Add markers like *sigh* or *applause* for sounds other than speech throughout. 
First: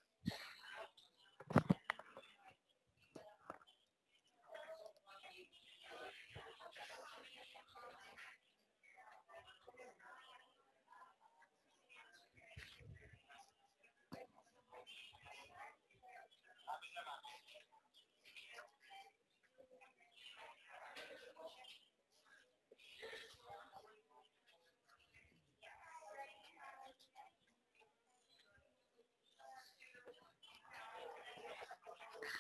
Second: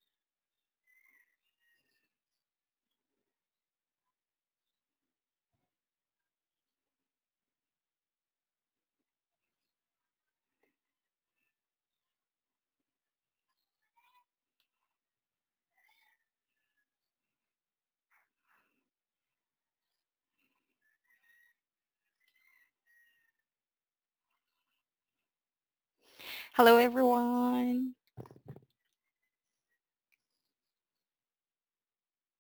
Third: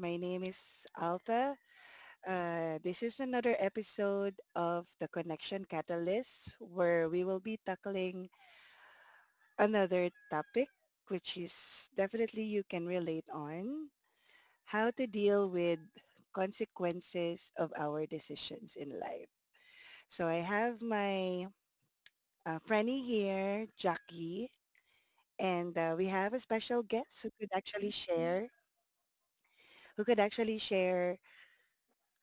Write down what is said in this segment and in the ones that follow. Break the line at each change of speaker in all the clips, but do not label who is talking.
My name is Alta. This is another episode of the Connection Catalyst where we will be tackling another topic, which is definitely you can relate on how to deal with consequences of our decisions in life. So I have my friendie here, Jackie, and we have a
Hello,
special guest who could
everyone.
actually share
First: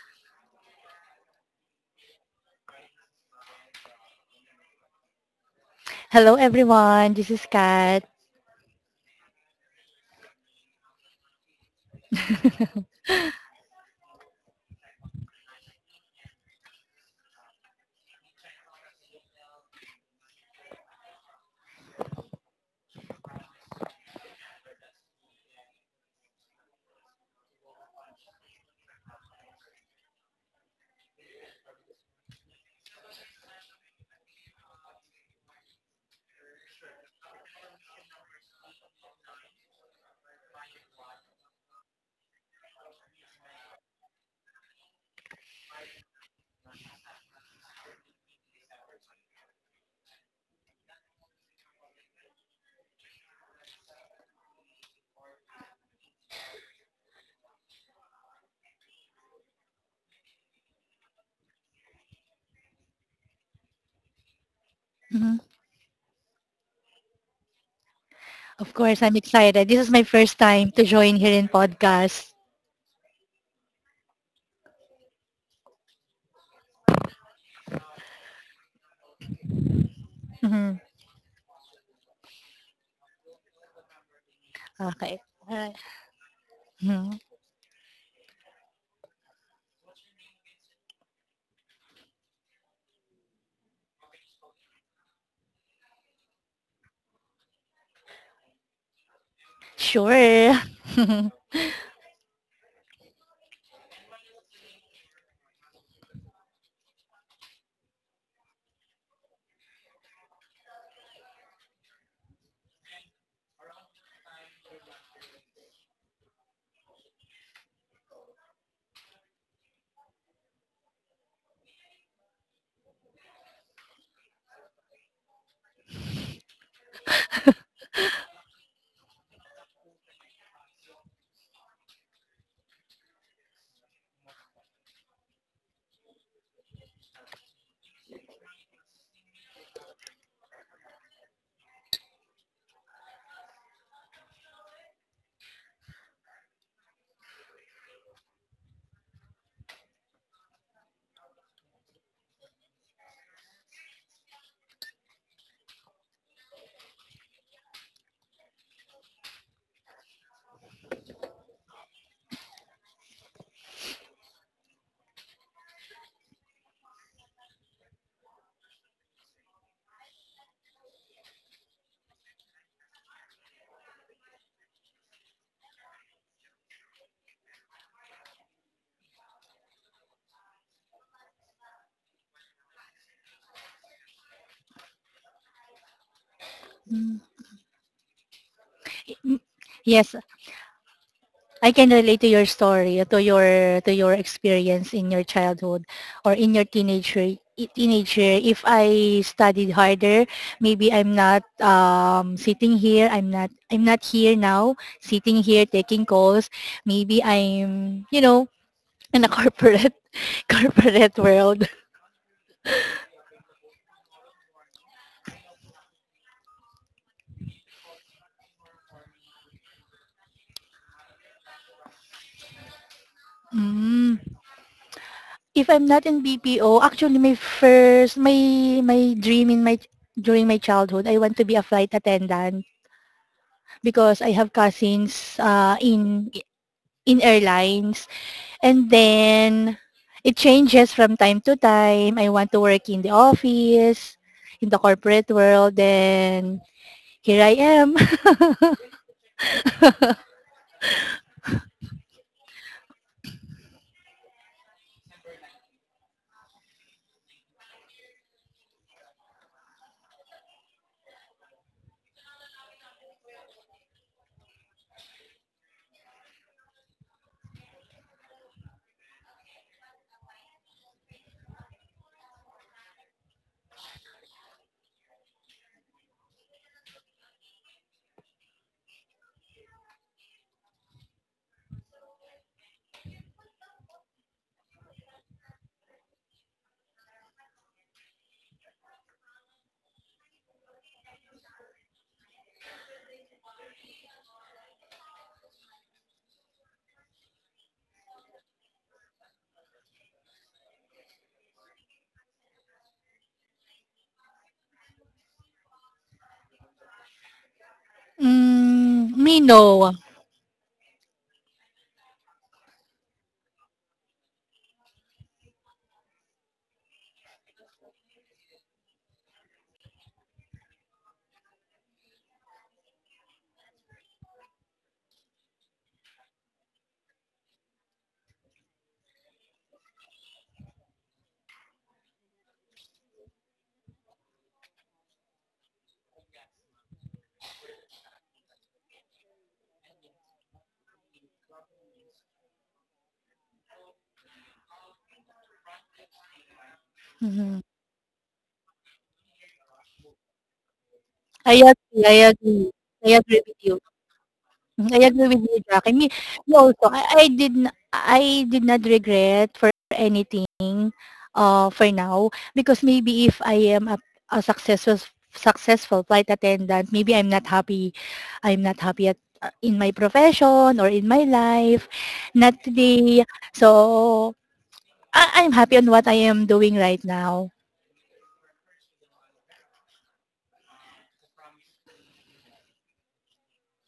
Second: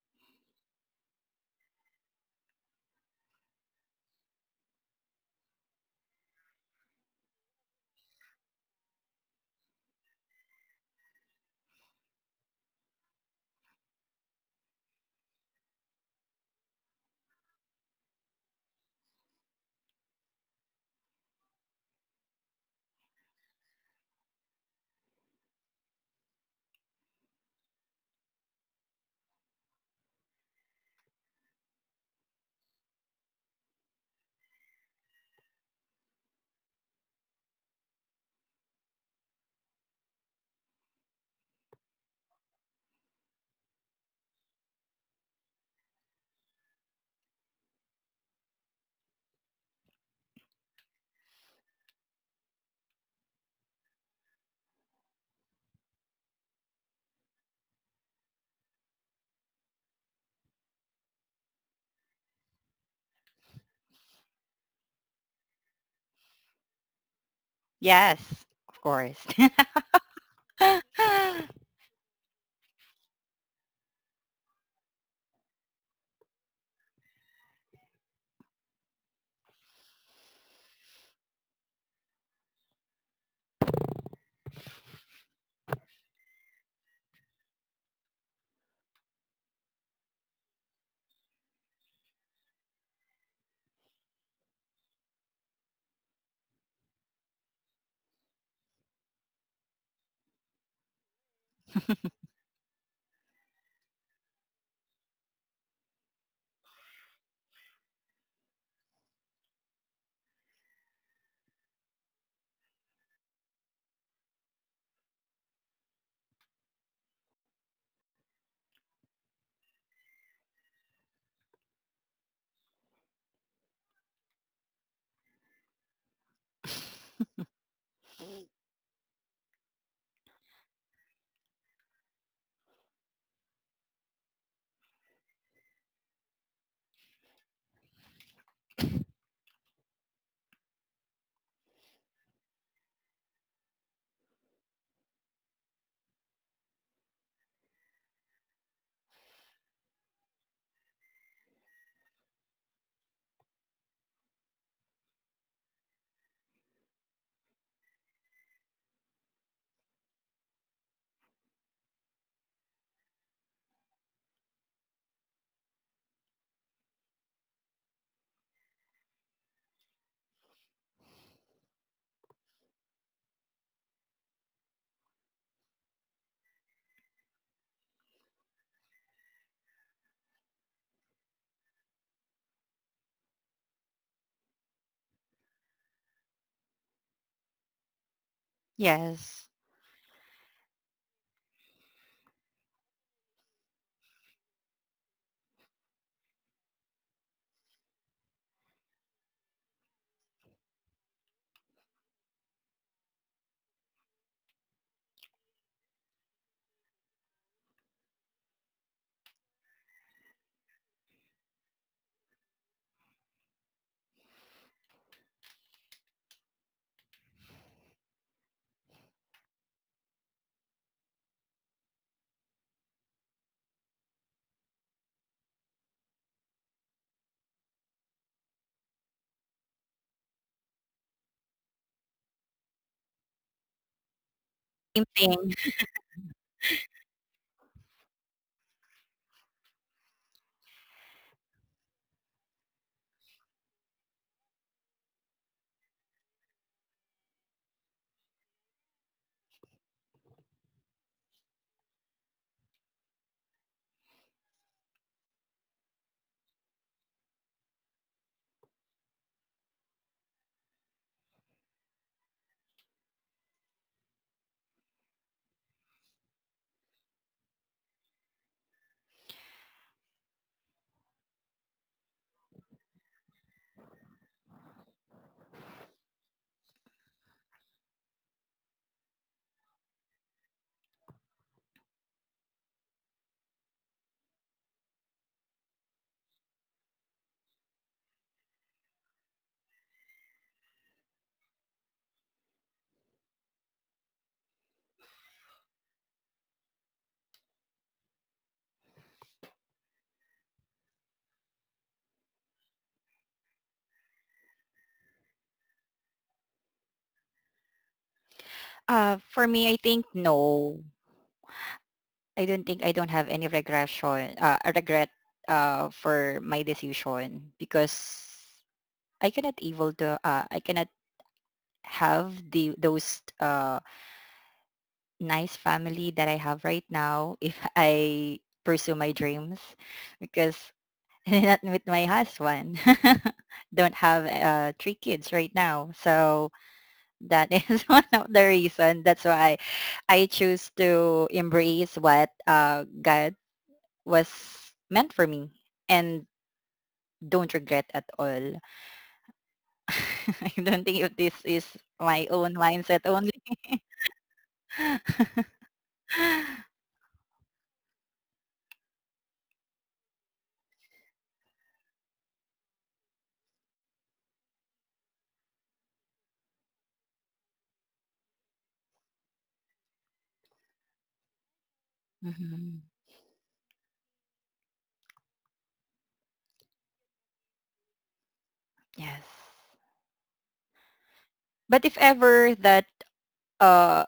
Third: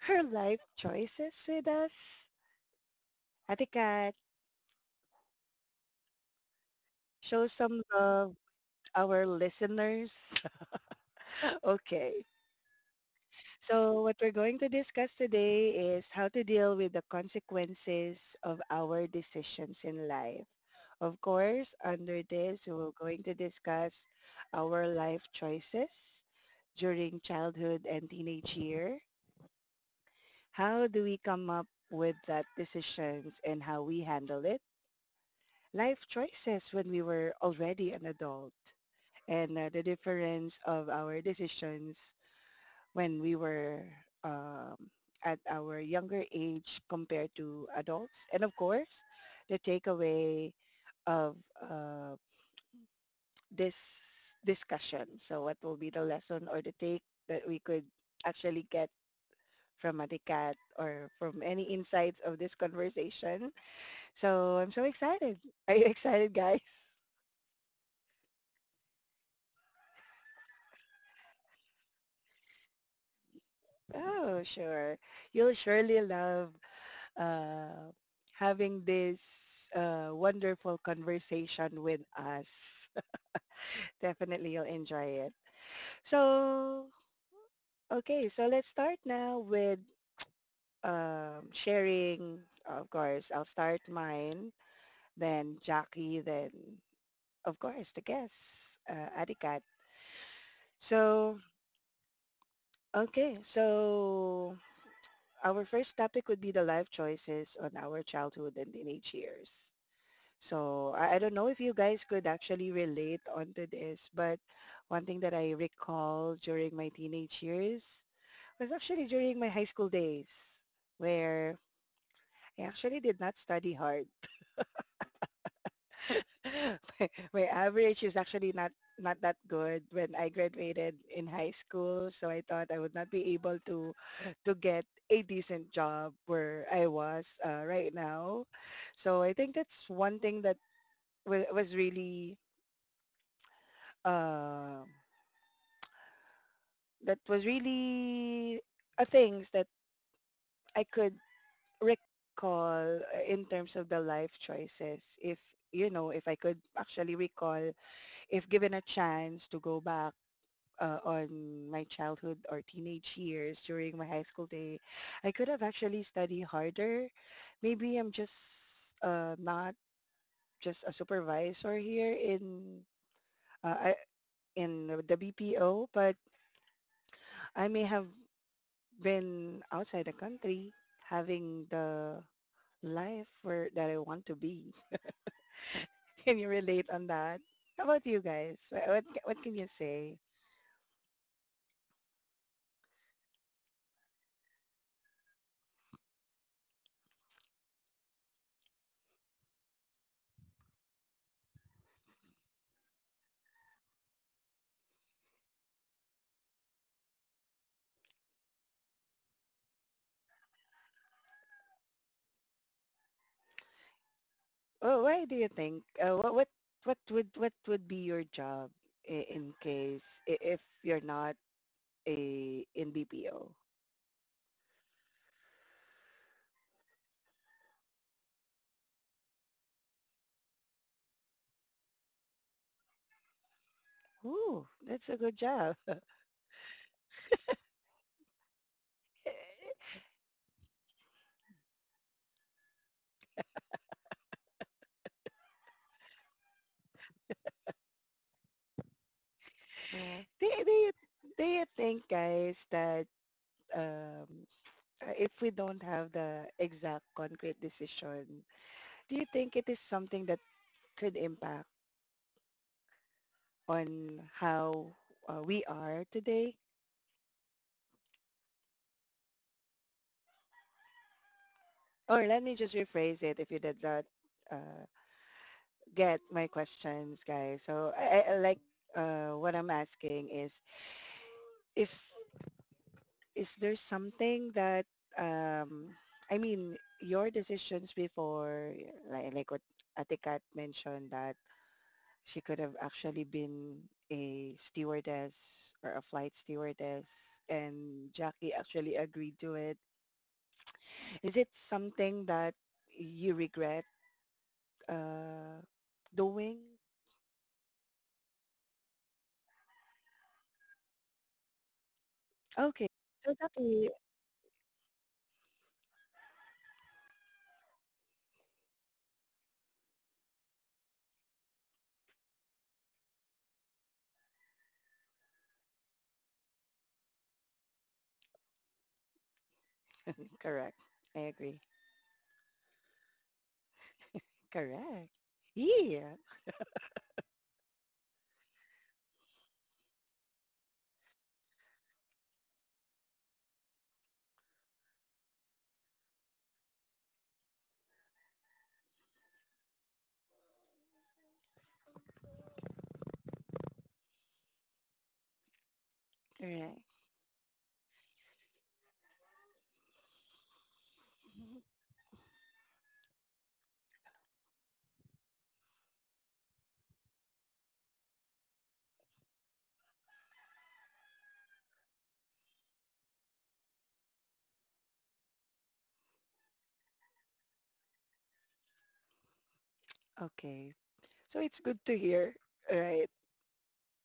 her life choices with us. Ate Kat,
Hello everyone, this is
show some
Kat.
love to our listeners. *laughs* Okay. So what we're going to discuss today is how to deal with the consequences of our decisions in life. Of course, under this, we're going to discuss our life choices during childhood and teenage year. How do we come up with that decisions and how we handle it? Life choices when we were already an adult, and the difference of our decisions when we were um, at our younger age compared to adults. And of course, the takeaway of this discussion. So what will be the lesson or the take that we could actually get from Atikat or from any insights of this conversation? So I'm so excited.
Mhm.
Are you *laughs* excited, guys?
Yes,
Of
of
course, I'm
course.
excited. This is my first time to join here in podcast.
Oh, sure. You'll surely love uh, having this wonderful
Mhm.
conversation with us. *laughs* Definitely you'll enjoy
Okay.
it.
Alright.
So,
Mhm.
okay, so let's start now with sharing. Of course, I'll start mine, then Jackie, then, of course, the guests, Adikat.
Sure.
So,
*laughs*
okay, so our first topic would be the life choices on our childhood and teenage years. So I don't know if you guys could actually relate onto this, but one thing that I recall during my teenage years was actually during my high school days where I actually did not study hard. *laughs* my,
*laughs*
my average is actually not that good when I graduated in high school, so I thought I would not be able to get a decent job where I was right now. So I think that's one thing that wa was really uh, that was really a things that I could recall in terms of the life choices. If you know, If I could actually recall, if given a chance to go back on my childhood or teenage years during my high school day, I could have actually studied harder. Maybe I'm just not just a supervisor here in uh, I- in the BPO, but I may have been outside the country, having the life where that I want to be. *laughs* Can you relate on
Mm.
that? How about you guys?
yes.
What can you
Yes,
say?
I can relate to your story, to your experience in your childhood or in your teenager. If I studied harder, maybe I'm not sitting here. I'm not here now, sitting here taking calls. Maybe I'm in a corporate *laughs* corporate world.
Well, why do you think? What would be your job in case if you're not a in BPO?
Mm. If I'm not in BPO, actually my dream in my during my childhood, I want to be a flight attendant because I have
Ooh,
Same
that's a good
cousins
thing.
job.
uh,
*laughs*
in in airlines, and then it changes from time to time. I want to work in the office, in the corporate world, then here I am.
Yeah. Do you think, guys, that um, if we don't have the exact concrete decision, do you think it is something that could impact on how we are today? Or let me just rephrase it. If you did not uh, get my questions, guys. So I like what I'm asking is, is there something that, um, I mean, your decisions before, what Atikat mentioned, that she could have actually been a stewardess or a flight stewardess, and Jackie actually agreed to it. Is it something that you regret uh, doing?
*laughs*
Uh, for
Me
me, I think
no.
no.
Okay,
I don't have
so
any
Jackie,
regret for my decision because I cannot have the those nice family that I have right now if I pursue my dreams because
correct. I
*laughs*
agree.
not with my husband. *laughs* Don't have three
Correct.
kids right now,
Yeah,
so that is *laughs* one of the reason. That's why I choose to embrace what God was meant for me and don't
Mhm.
regret at all. *laughs* I don't think if this is
I agree,
my
I
own
agree.
mindset
I
only.
agree with you. Mm, I
*laughs*
agree with you, Jackie. Me
correct.
also, I did not regret for anything,
Mhm.
for now, because maybe if I am a successful flight attendant, maybe I'm not happy at in my profession or in my life, not
Mhm.
today. So, I'm happy on what I am doing right now.
Yes.
Okay, so it's good
But if
to hear,
ever that
right?
uh,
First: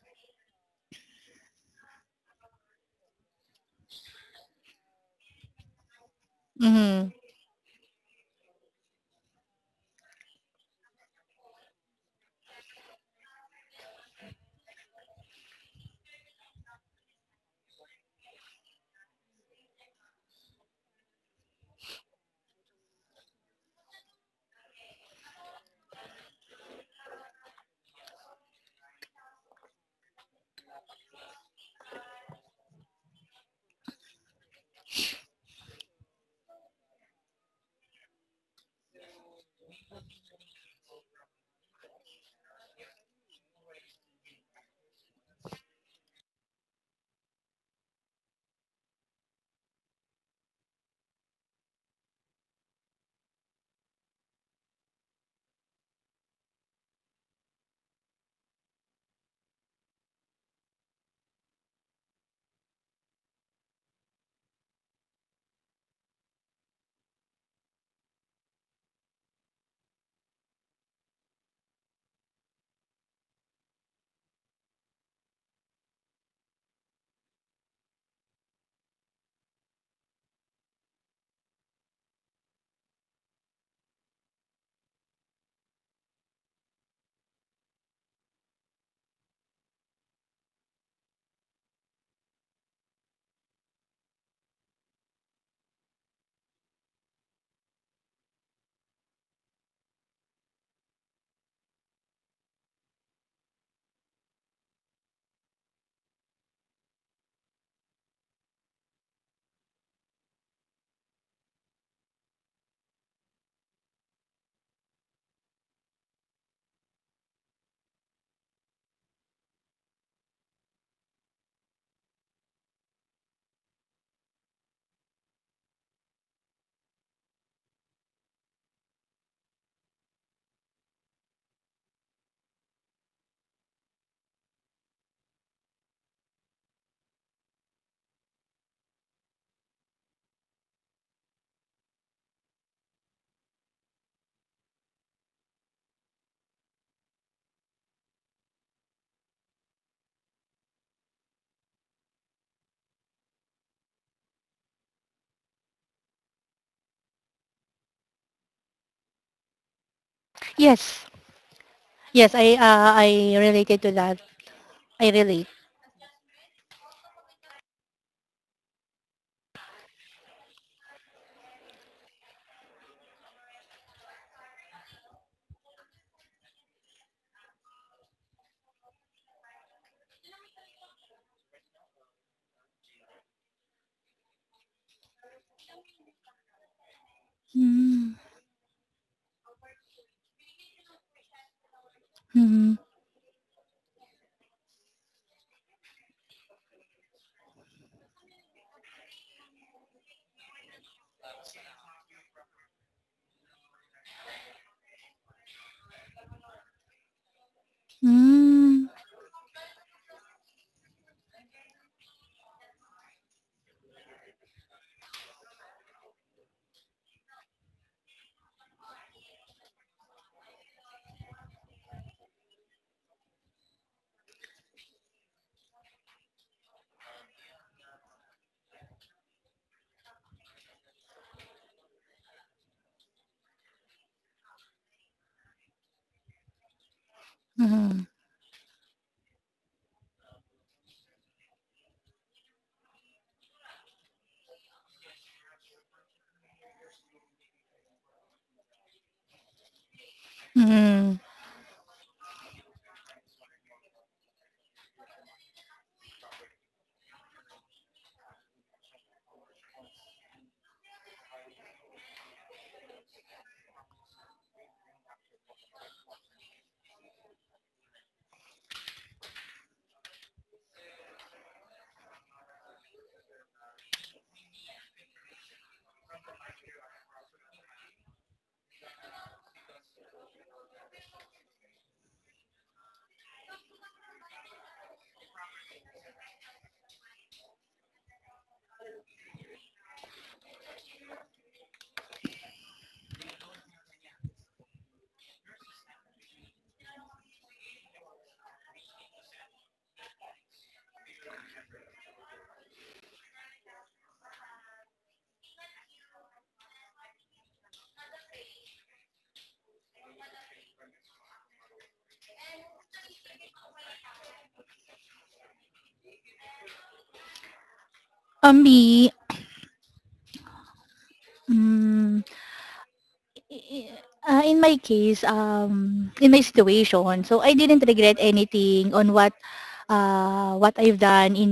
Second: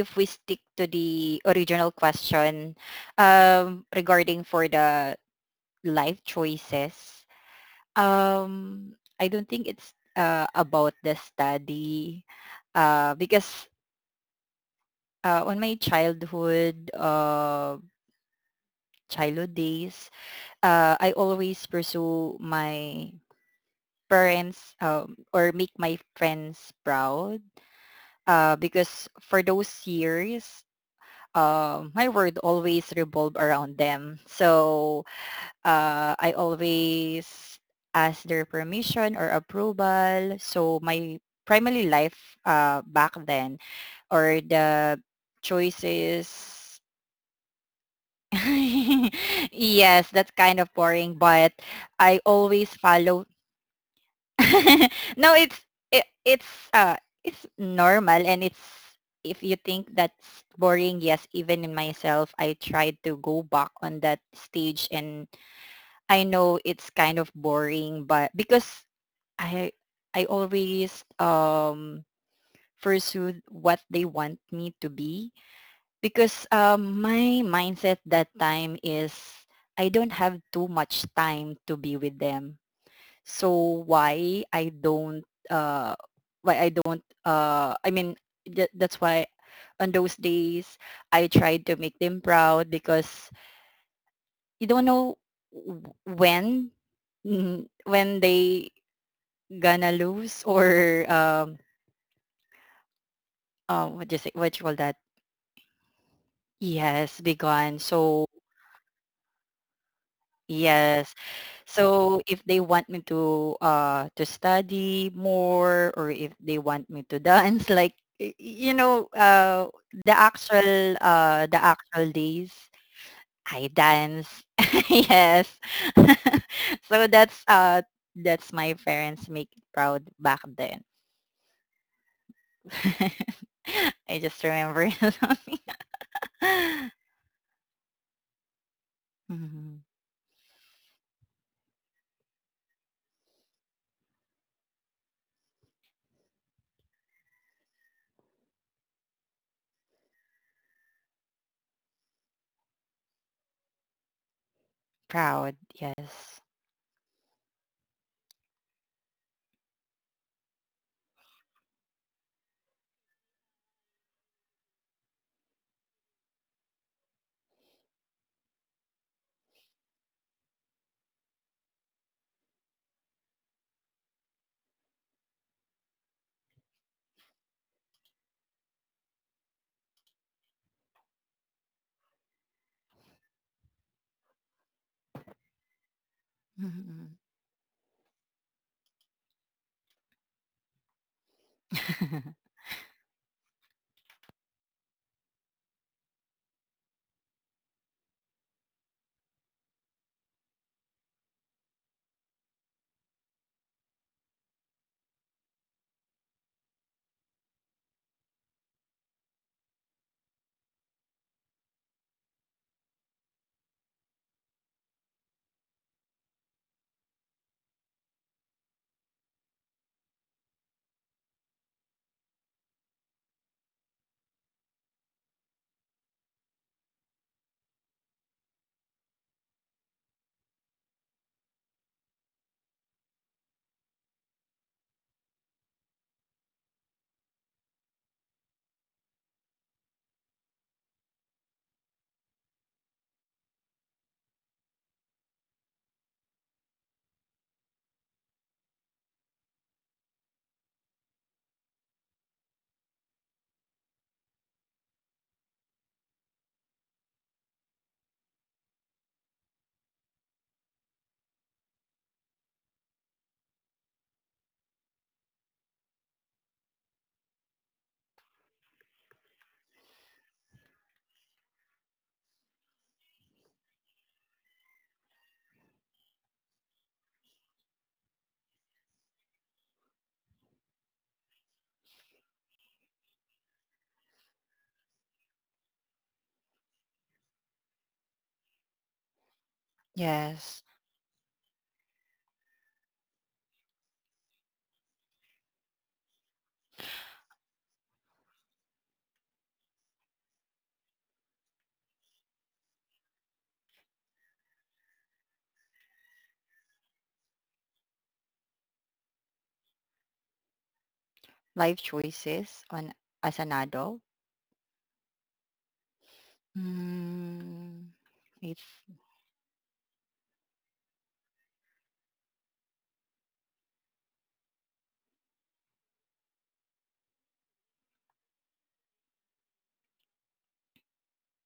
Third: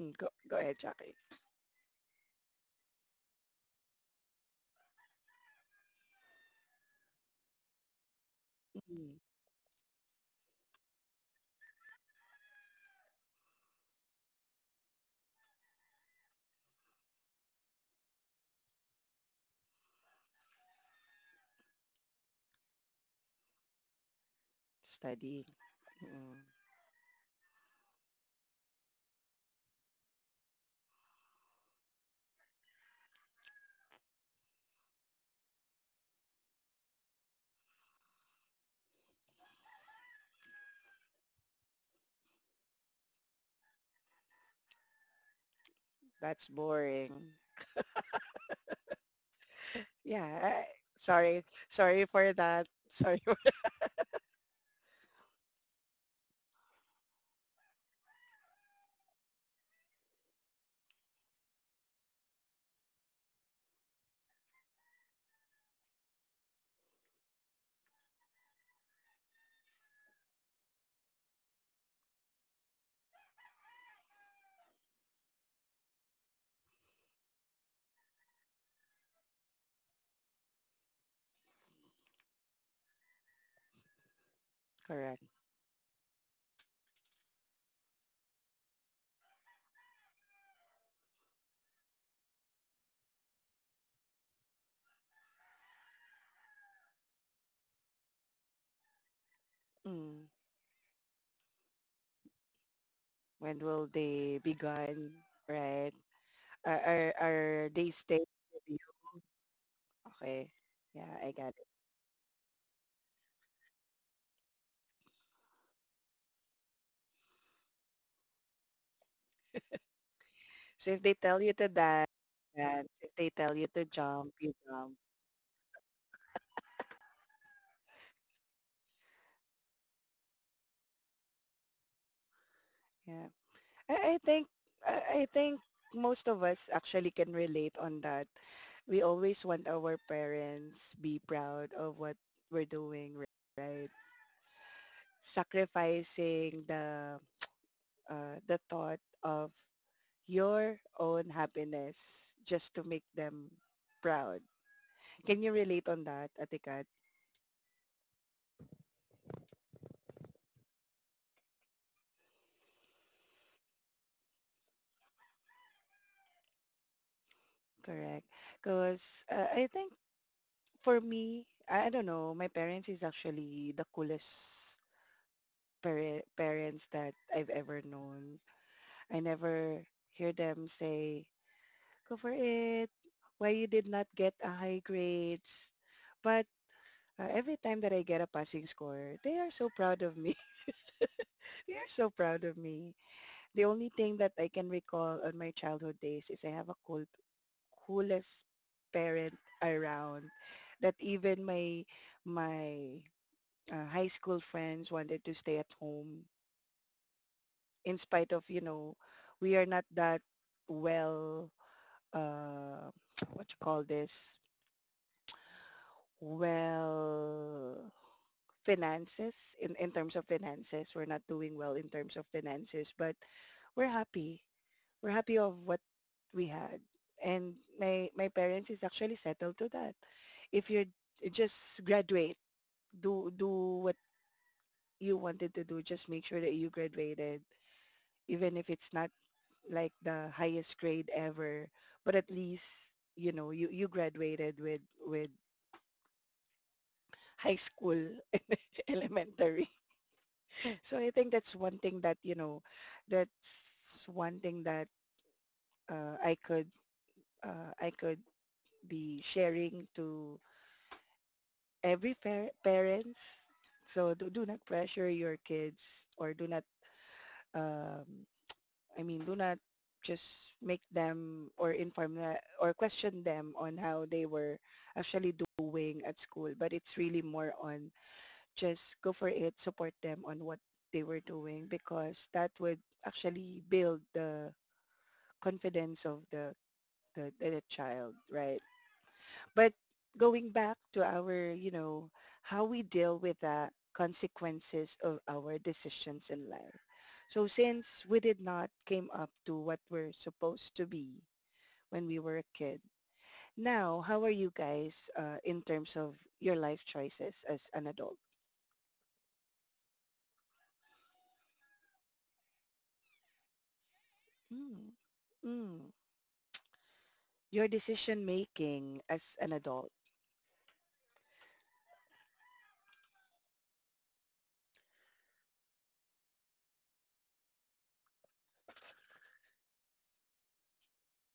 Mm,
we
go, go
stick
ahead,
to
Jackie.
the original question, regarding for the life
Hmm.
choices, um,
Mm.
I don't think it's about the study because on my childhood days, I always pursue my parents,
Studying.
or make my
Mm.
friends proud, because for those years, my word always revolve around them. So I always ask their permission or approval. So my primary life back then, or the
That's
choices.
boring.
*laughs* Yes, that's
Yeah.
kind
I-
of boring,
Sorry.
but
Sorry
I
for that.
always
Sorry.
follow.
*laughs*
*laughs* No, it, it's uh it's normal, and it's if you think that's boring, yes, even in myself, I tried to go back on that stage, and I know it's kind of boring, but because I I always pursue what they want me to be, because my mindset that time is I don't have too much time to be with them, so why I
Correct.
don't uh why I don't, that's why on those days I tried to make them proud because you don't know when when they gonna
Mm.
lose, or
When will
what do you say,
they be
what you call that,
gone? Right.
yes, be
Are
gone.
they staying
So
with you? Okay. Yeah,
yes.
I got it.
So if they want me to study more, or if they want me to *laughs* dance, like, you know,
So if they tell you to
the
dance,
actual days,
dance. If they tell you to
I
jump,
dance.
you jump.
*laughs* Yes. *laughs* So that's my parents make proud back then.
Yeah.
*laughs*
I, I
I just
think
remember.
I,
*laughs*
I think most of us actually can relate on that. We always want
Mhm.
our parents be proud of what we're doing, right? Sacrificing the thought of your own happiness just to make them proud. Can you
Proud,
relate on that,
yes.
Atikat?
Yes. Yes, I related to that. I relate.
Correct. Because I think for me, I don't know, my parents is actually the coolest parents that I've ever known. I never hear them say, go for it, why you did not get a high grades. But
Mhm.
every time that I
Mm.
get a passing score, they are so proud of me. *laughs* They are so
*laughs*
proud of
Mhm.
me. The only thing that I can recall on my childhood days is I have a cool, coolest parent around, that even my high school friends wanted to stay at home, in spite of, you
Hmm.
know, we are not that well, uh, what you call this well, finances. In terms of finances, we're not doing well in terms of finances, but we're happy we're happy of what we had. And my parents is actually settled to that. If you're just graduate, do what you wanted to do. Just make sure that you graduated,
Mhm,
even if it's not like the highest grade ever. But at least, you know, you graduated with high school and *laughs* elementary. So I
mm.
think that's one thing that you know that's one thing that uh, i could I could be sharing to every parents. So do not pressure your kids, or do not, um I mean, do not just make them or inform or question them on how they were actually doing at school, but it's really more on just go for it, support them on what they were doing, because that would actually build the confidence of the child, right? But
Yes.
going back to our, you know, how we deal with the consequences of our decisions in life. So since we did not came up to what we're supposed to be when we were a kid, now how are you guys in terms of your life choices as an adult?
Life choices on, as an adult.
Mm, mm. Your
Mm,
decision
For
it's
me,
making as an adult,
hmm, i i in my case, in my situation, so I didn't regret anything on what, what I've done in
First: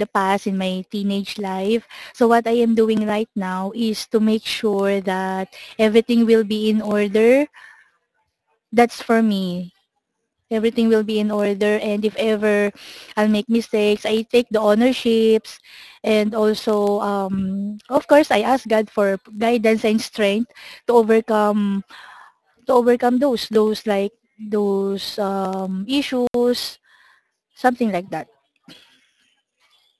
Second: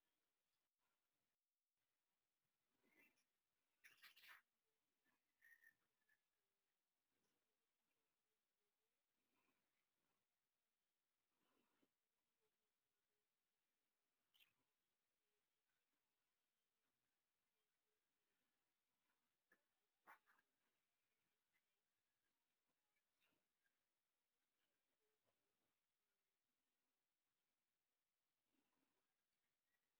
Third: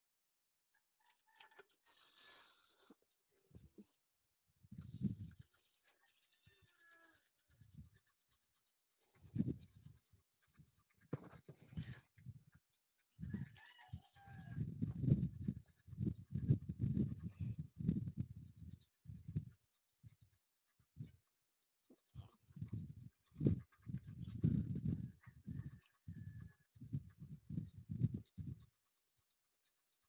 the past, in my teenage life. So what I am doing right now is to make sure that everything will be in order. That's for me. Everything will be in order, and if ever I'll make mistakes, I take the ownerships, and also of course I ask God for guidance and strength to overcome to overcome those like those issues, something like that.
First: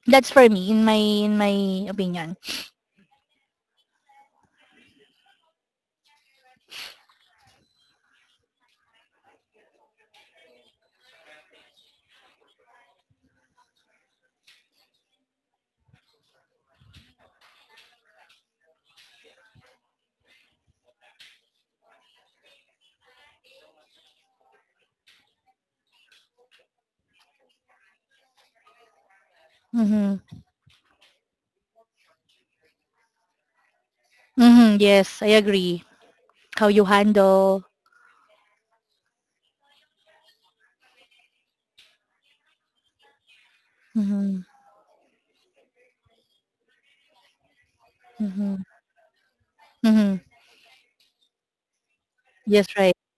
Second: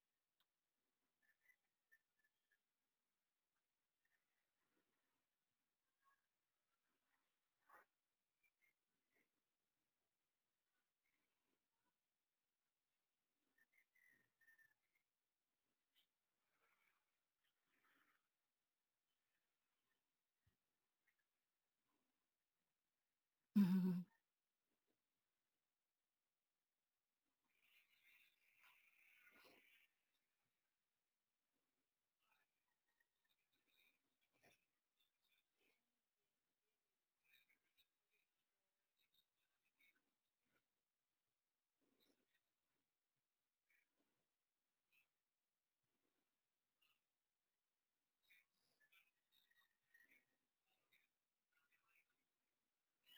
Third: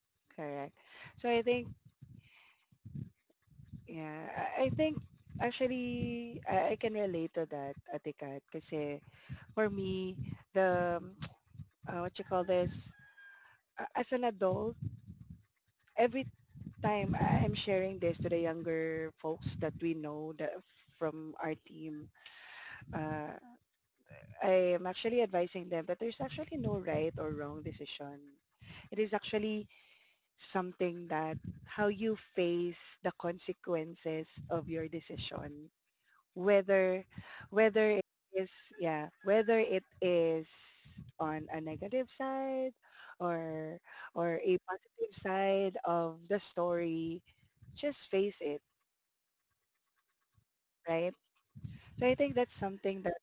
That's for me,
correct?
in my
So
in
I think,
my opinion.
yeah, I think actually I can relate to that, Ate Kat, kasi for me, the what you call this, as an adult, every time I'm sharing this to the younger folks that we know that from our team, uh,
mhm,
I am actually advising them that there's actually no right or wrong decision. It is actually
Hmm.
something that how you face the consequences of
Hmm.
your
Yes, I
decision,
agree. How you
whether
handle.
whether it is yeah whether it is on a negative side or
Hmm.
a positive side of the story, just face it,
Hmm. Hmm.
right? So I think that's
Yes, right.
something that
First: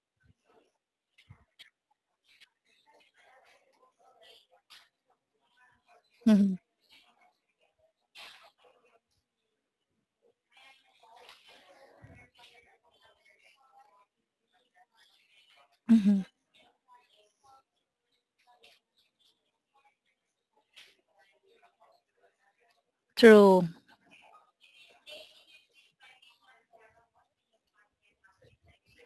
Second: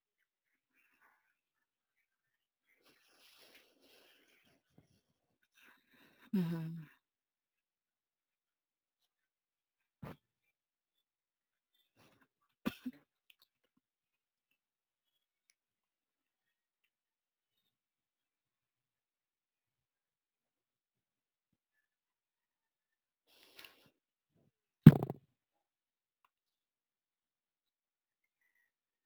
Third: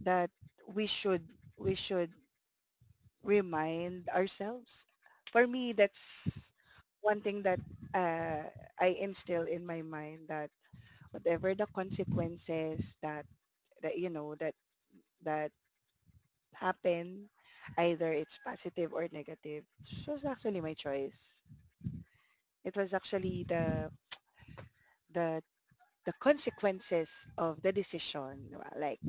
that we should we should remind ourselves. For me, that's
Hmm.
mhm.
one thing that uh, I instill in my mind, that whatever the consequences that that you know that that
Hmm.
happen. Either it's positive or negative, it was actually my choice. It was actually
True.
the the consequences of the decision, like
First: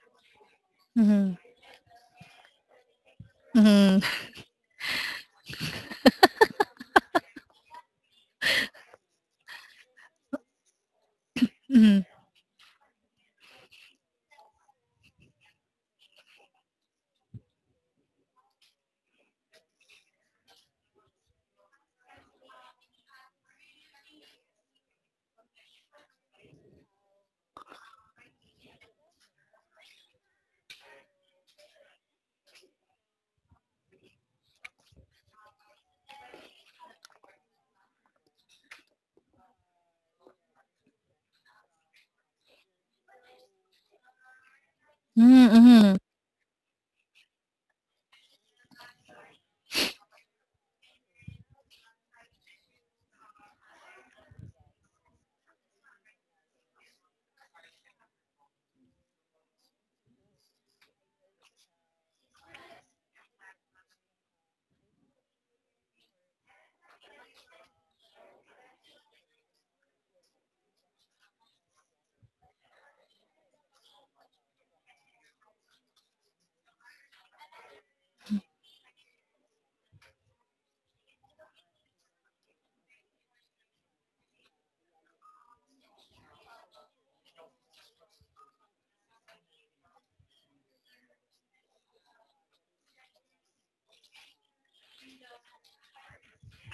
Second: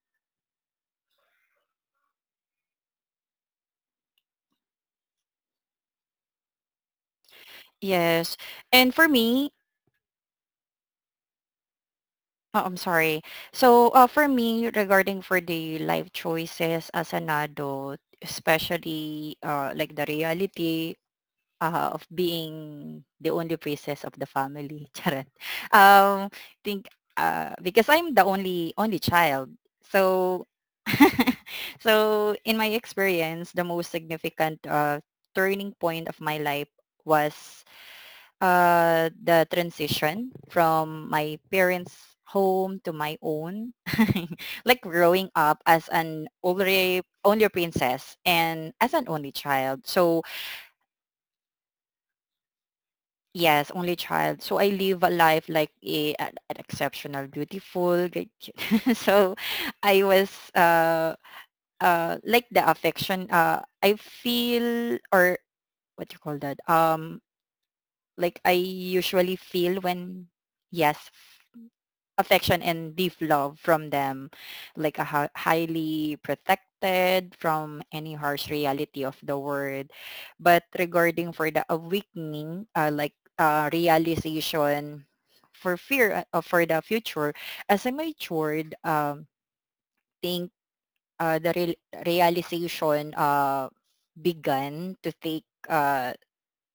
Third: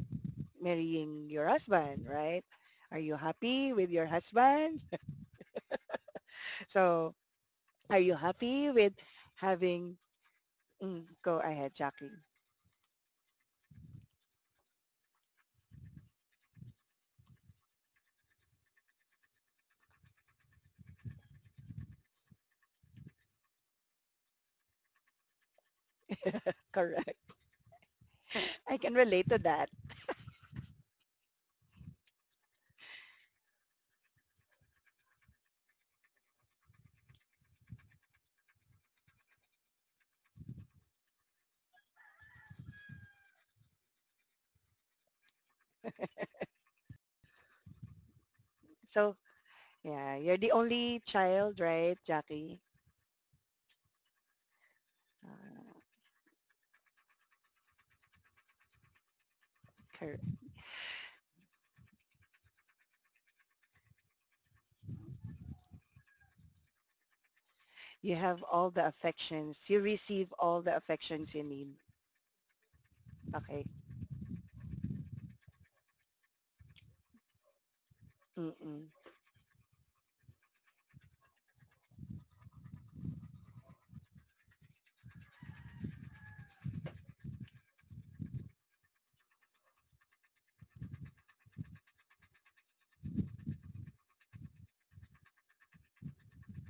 marrying
Hmm.
your husband, right? Are you happy with
Hmm.
your husband? So, are you
Yes.
happy with
And for me,
having... Mm, go ahead,
Hmm.
Jackie.
*laughs*
oh, I'm sorry. So, for me, regarding for the life choices as an adult, especially like the reality of being the only princess of the family. *laughs* Charot. Um, think,
Correct.
because I'm the
*laughs*
only
I can
only
relate to
child,
that.
so *laughs* so in my experience, the most significant turning point of my life was the transition from my parents' home to my own. *laughs* Like growing
Hmm,
up as
mhm,
an only only princess and as an
So,
only child,
yeah,
so
you're the only child, right, Jackie?
yes, only child. So I live a
Uh,
life like a an exceptional, beautiful, great. *laughs* So I
cor-
was like the affection. I feel, or what you call that?
You
Like I
have all the
usually
affections.
feel
You
when,
receive all the
yes,
affections you need.
affection and deep love
Okay.
from them, like a highly protected from any harsh
Mm-mm.
reality of the world. But regarding for the awakening, like realization for fear, for the future, as I matured, think the realization began to take,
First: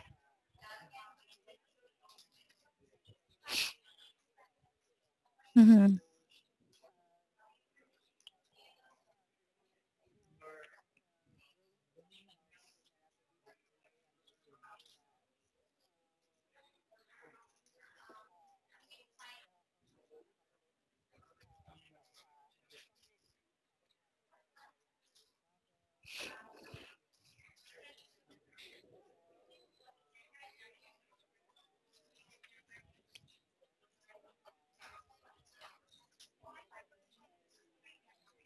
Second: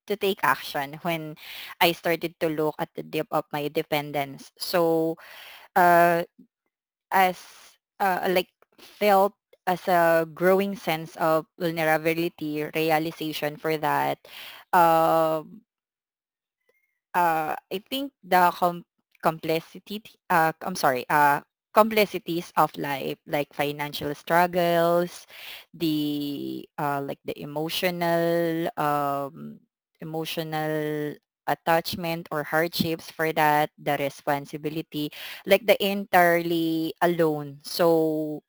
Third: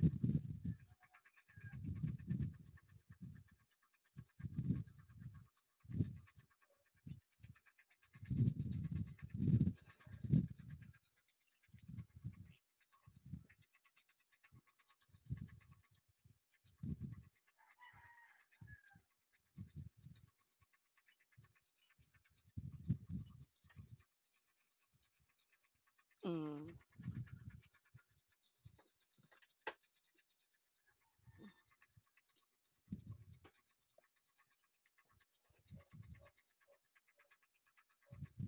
to take action when I started to look at the depth of my dependence. So,
mhm,
uh, as, like felt as a growing sense of vulnerability, realization for that. Um I think complexity, uh, I'm sorry, uh, complexities of life, like financial struggles, the,
Mm.
like the emotional attachment or hardships for that, the responsibility, like the entirely alone. So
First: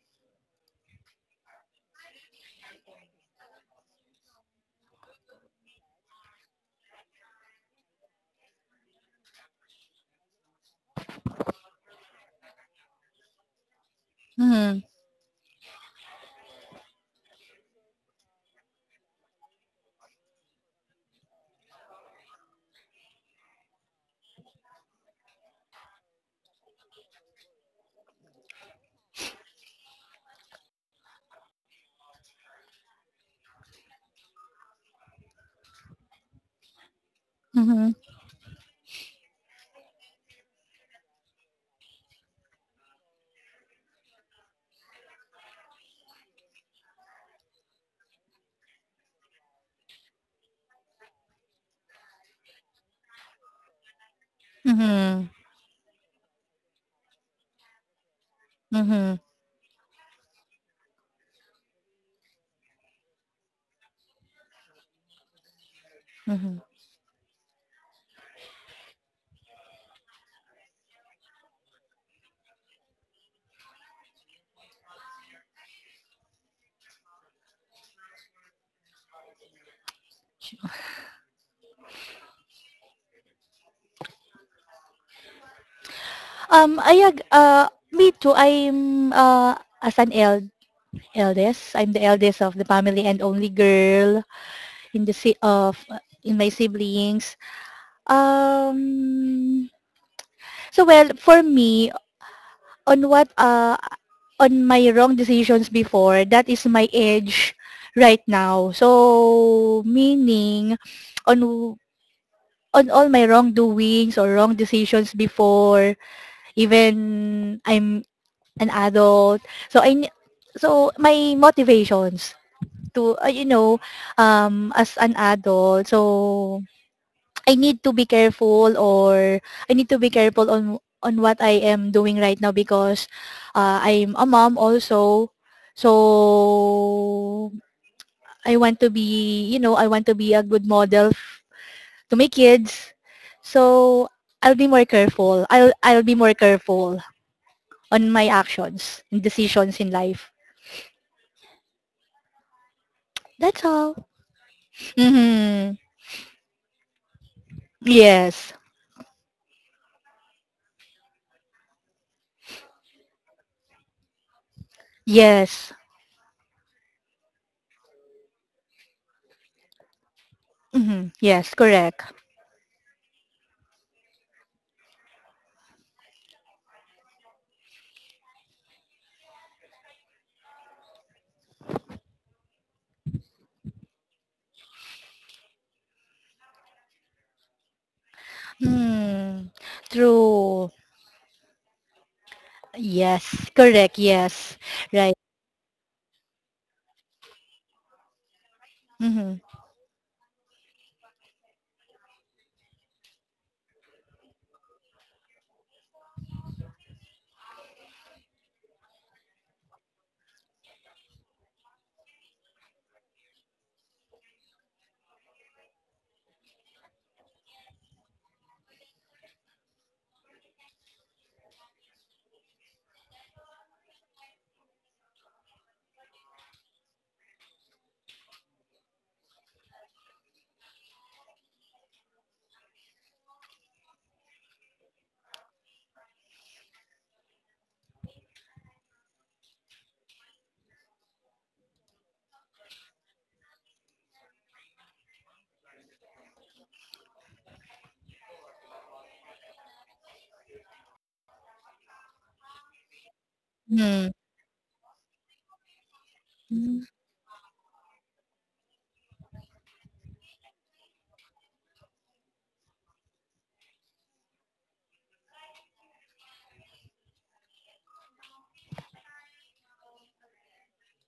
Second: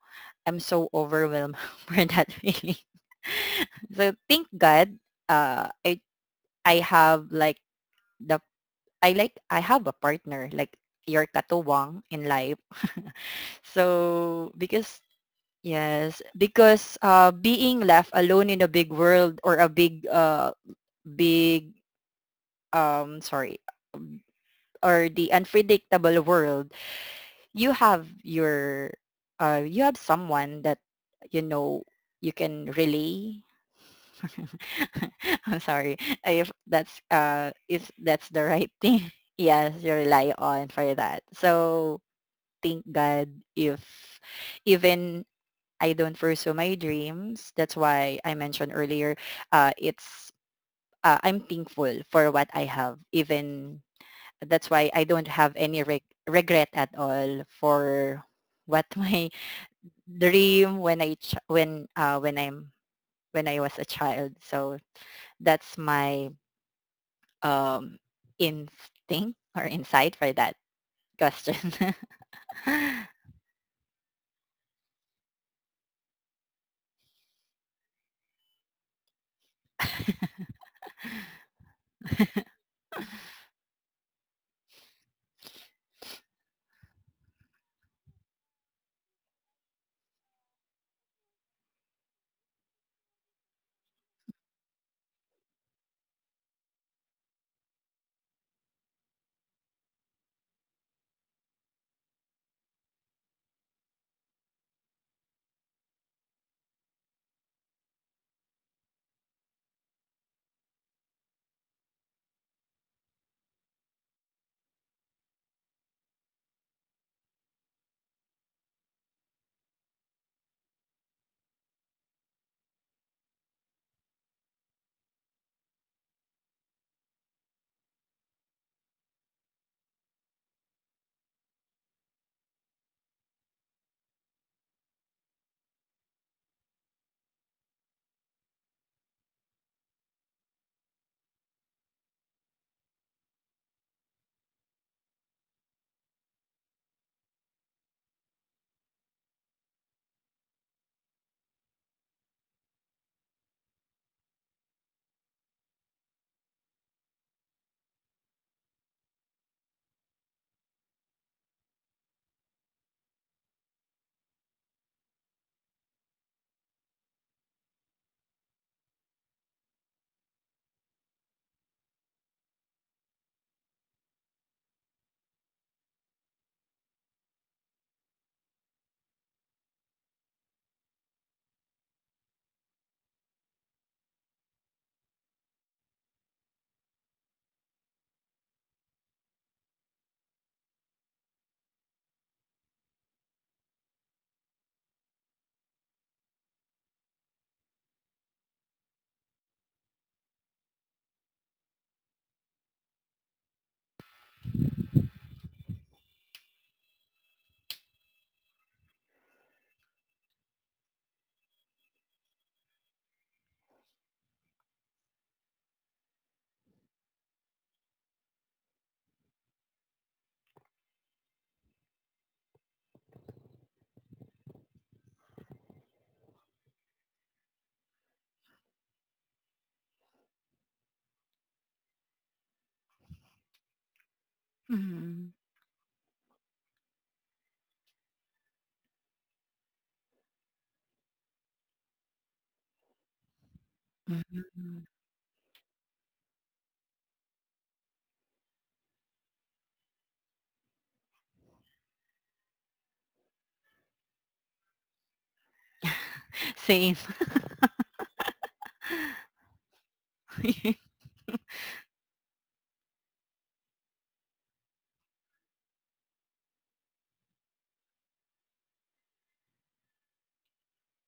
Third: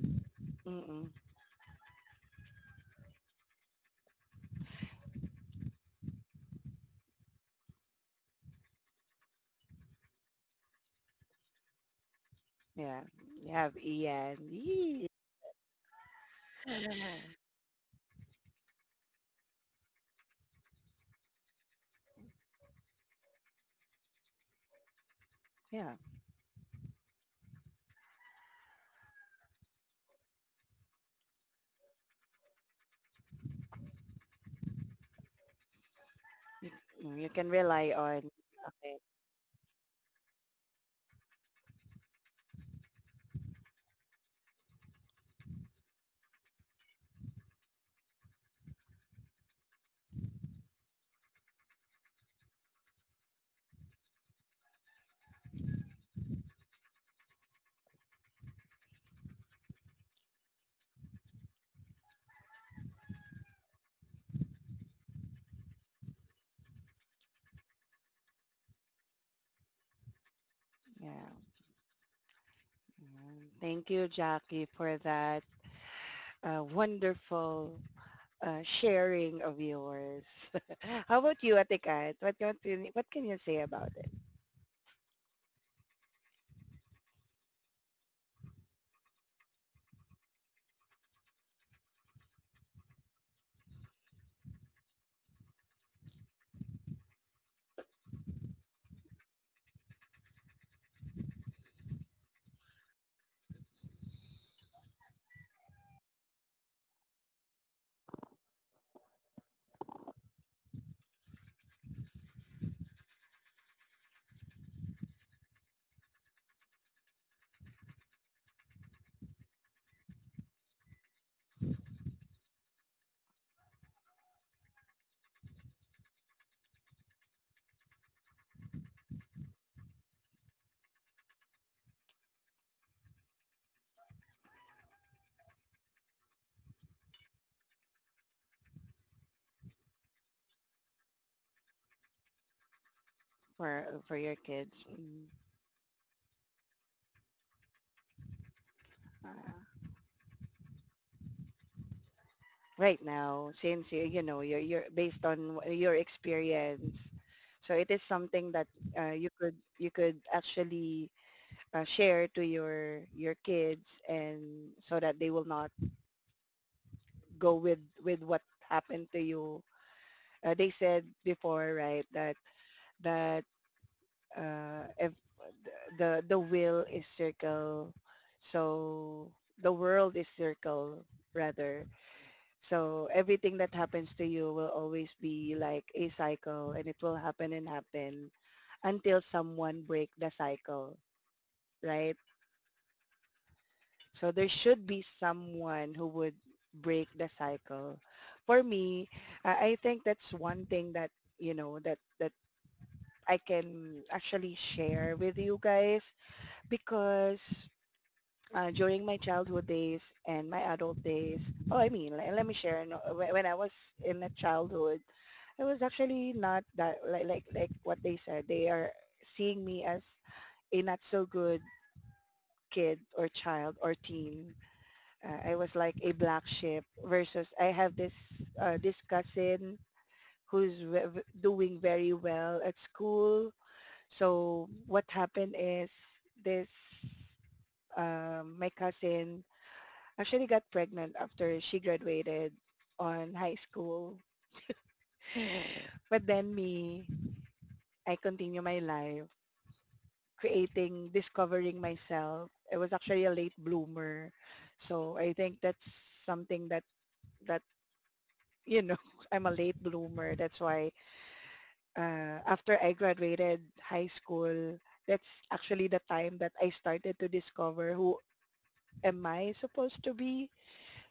I'm so
Mm-mm.
overwhelmed *laughs* for that feeling. *laughs* So thank God, uh, I I have, like, the I like I have a partner, like your katuwang in life.
Yeah.
*laughs*
You have Ian.
So
mhm,
because,
Yee.
yes, because being left alone in a big world, or a big big sorry, or the
Yeah.
unpredictable world, you have your you have someone that you know you can relay. *laughs* I'm sorry
Mm, you can
if
rely
mhm,
that's
on.
the right
Okay.
thing. *laughs* Yes, you rely on for that. So thank God, if even I don't pursue my dreams. That's why I mentioned earlier, it's I'm thankful for what I have. Even that's why I don't
mhm,
have any regret at all for what *laughs* my dream when I ch- when I'm when I was a child. So that's my
mhm.
um, instinct or insight for that
Yeah.
question. *laughs*
Mm. Thank you, Jackie, for that wonderful sharing of yours. *laughs* How about you, Ate Kat? Can you- what can you say about it
Ayag, me too, I'm, as an eldest, I'm the eldest of the family and only girl in the si of in my siblings. Um, so well, for me, on what, on my wrong decisions before, that is my edge right now. So, meaning on all my wrongdoings or wrong decisions before, even I'm an adult. So I so my motivations to as an adult, so I need to be careful, or I need to be careful on what I am doing right now, because I'm a mom also, so I want to be you know I want to be a good model to my kids. So
for your
I'll be
kids?
more
Mm.
careful. I'll be more careful on my actions and
Uh,
decisions in life.
right now
That's
since you,
all.
you know, you're based on
Hmm.
your experience, so it is something
Yes.
that you could, you could actually share to your kids, and so that they will not
Yes.
go with what happened to you. They said
Hmm. Yes,
before,
correct.
right, that that if the will is circle, so the world is circle rather. So everything that happens to you will always be like a cycle, and it will happen and happen until
Mm.
someone break the
True.
cycle, right?
Yes, correct.
So there
Yes.
should be
Right.
someone who would break the cycle. For me,
Mm-hmm.
I think that's one thing that, you know, that I can actually share with you guys, because during my childhood days and my adult days. Oh, I mean, let me share. No, when I was in a childhood, I was actually not that, like what they said. They are seeing me as a not so good kid or child or teen. I was like a black sheep versus I have this cousin who's doing very well at school. So what
Mhm.
happened is this my cousin actually got pregnant after she graduated on high school.
Mhm.
*sighs* But then me, I continue my life, creating, discovering myself. I was actually a late bloomer. So I think that's something
Mm-hmm.
Same.
that you know, *laughs* I'm a late bloomer. That's why
*laughs*
after I graduated high school, that's actually the time that I started to discover who am I supposed to be.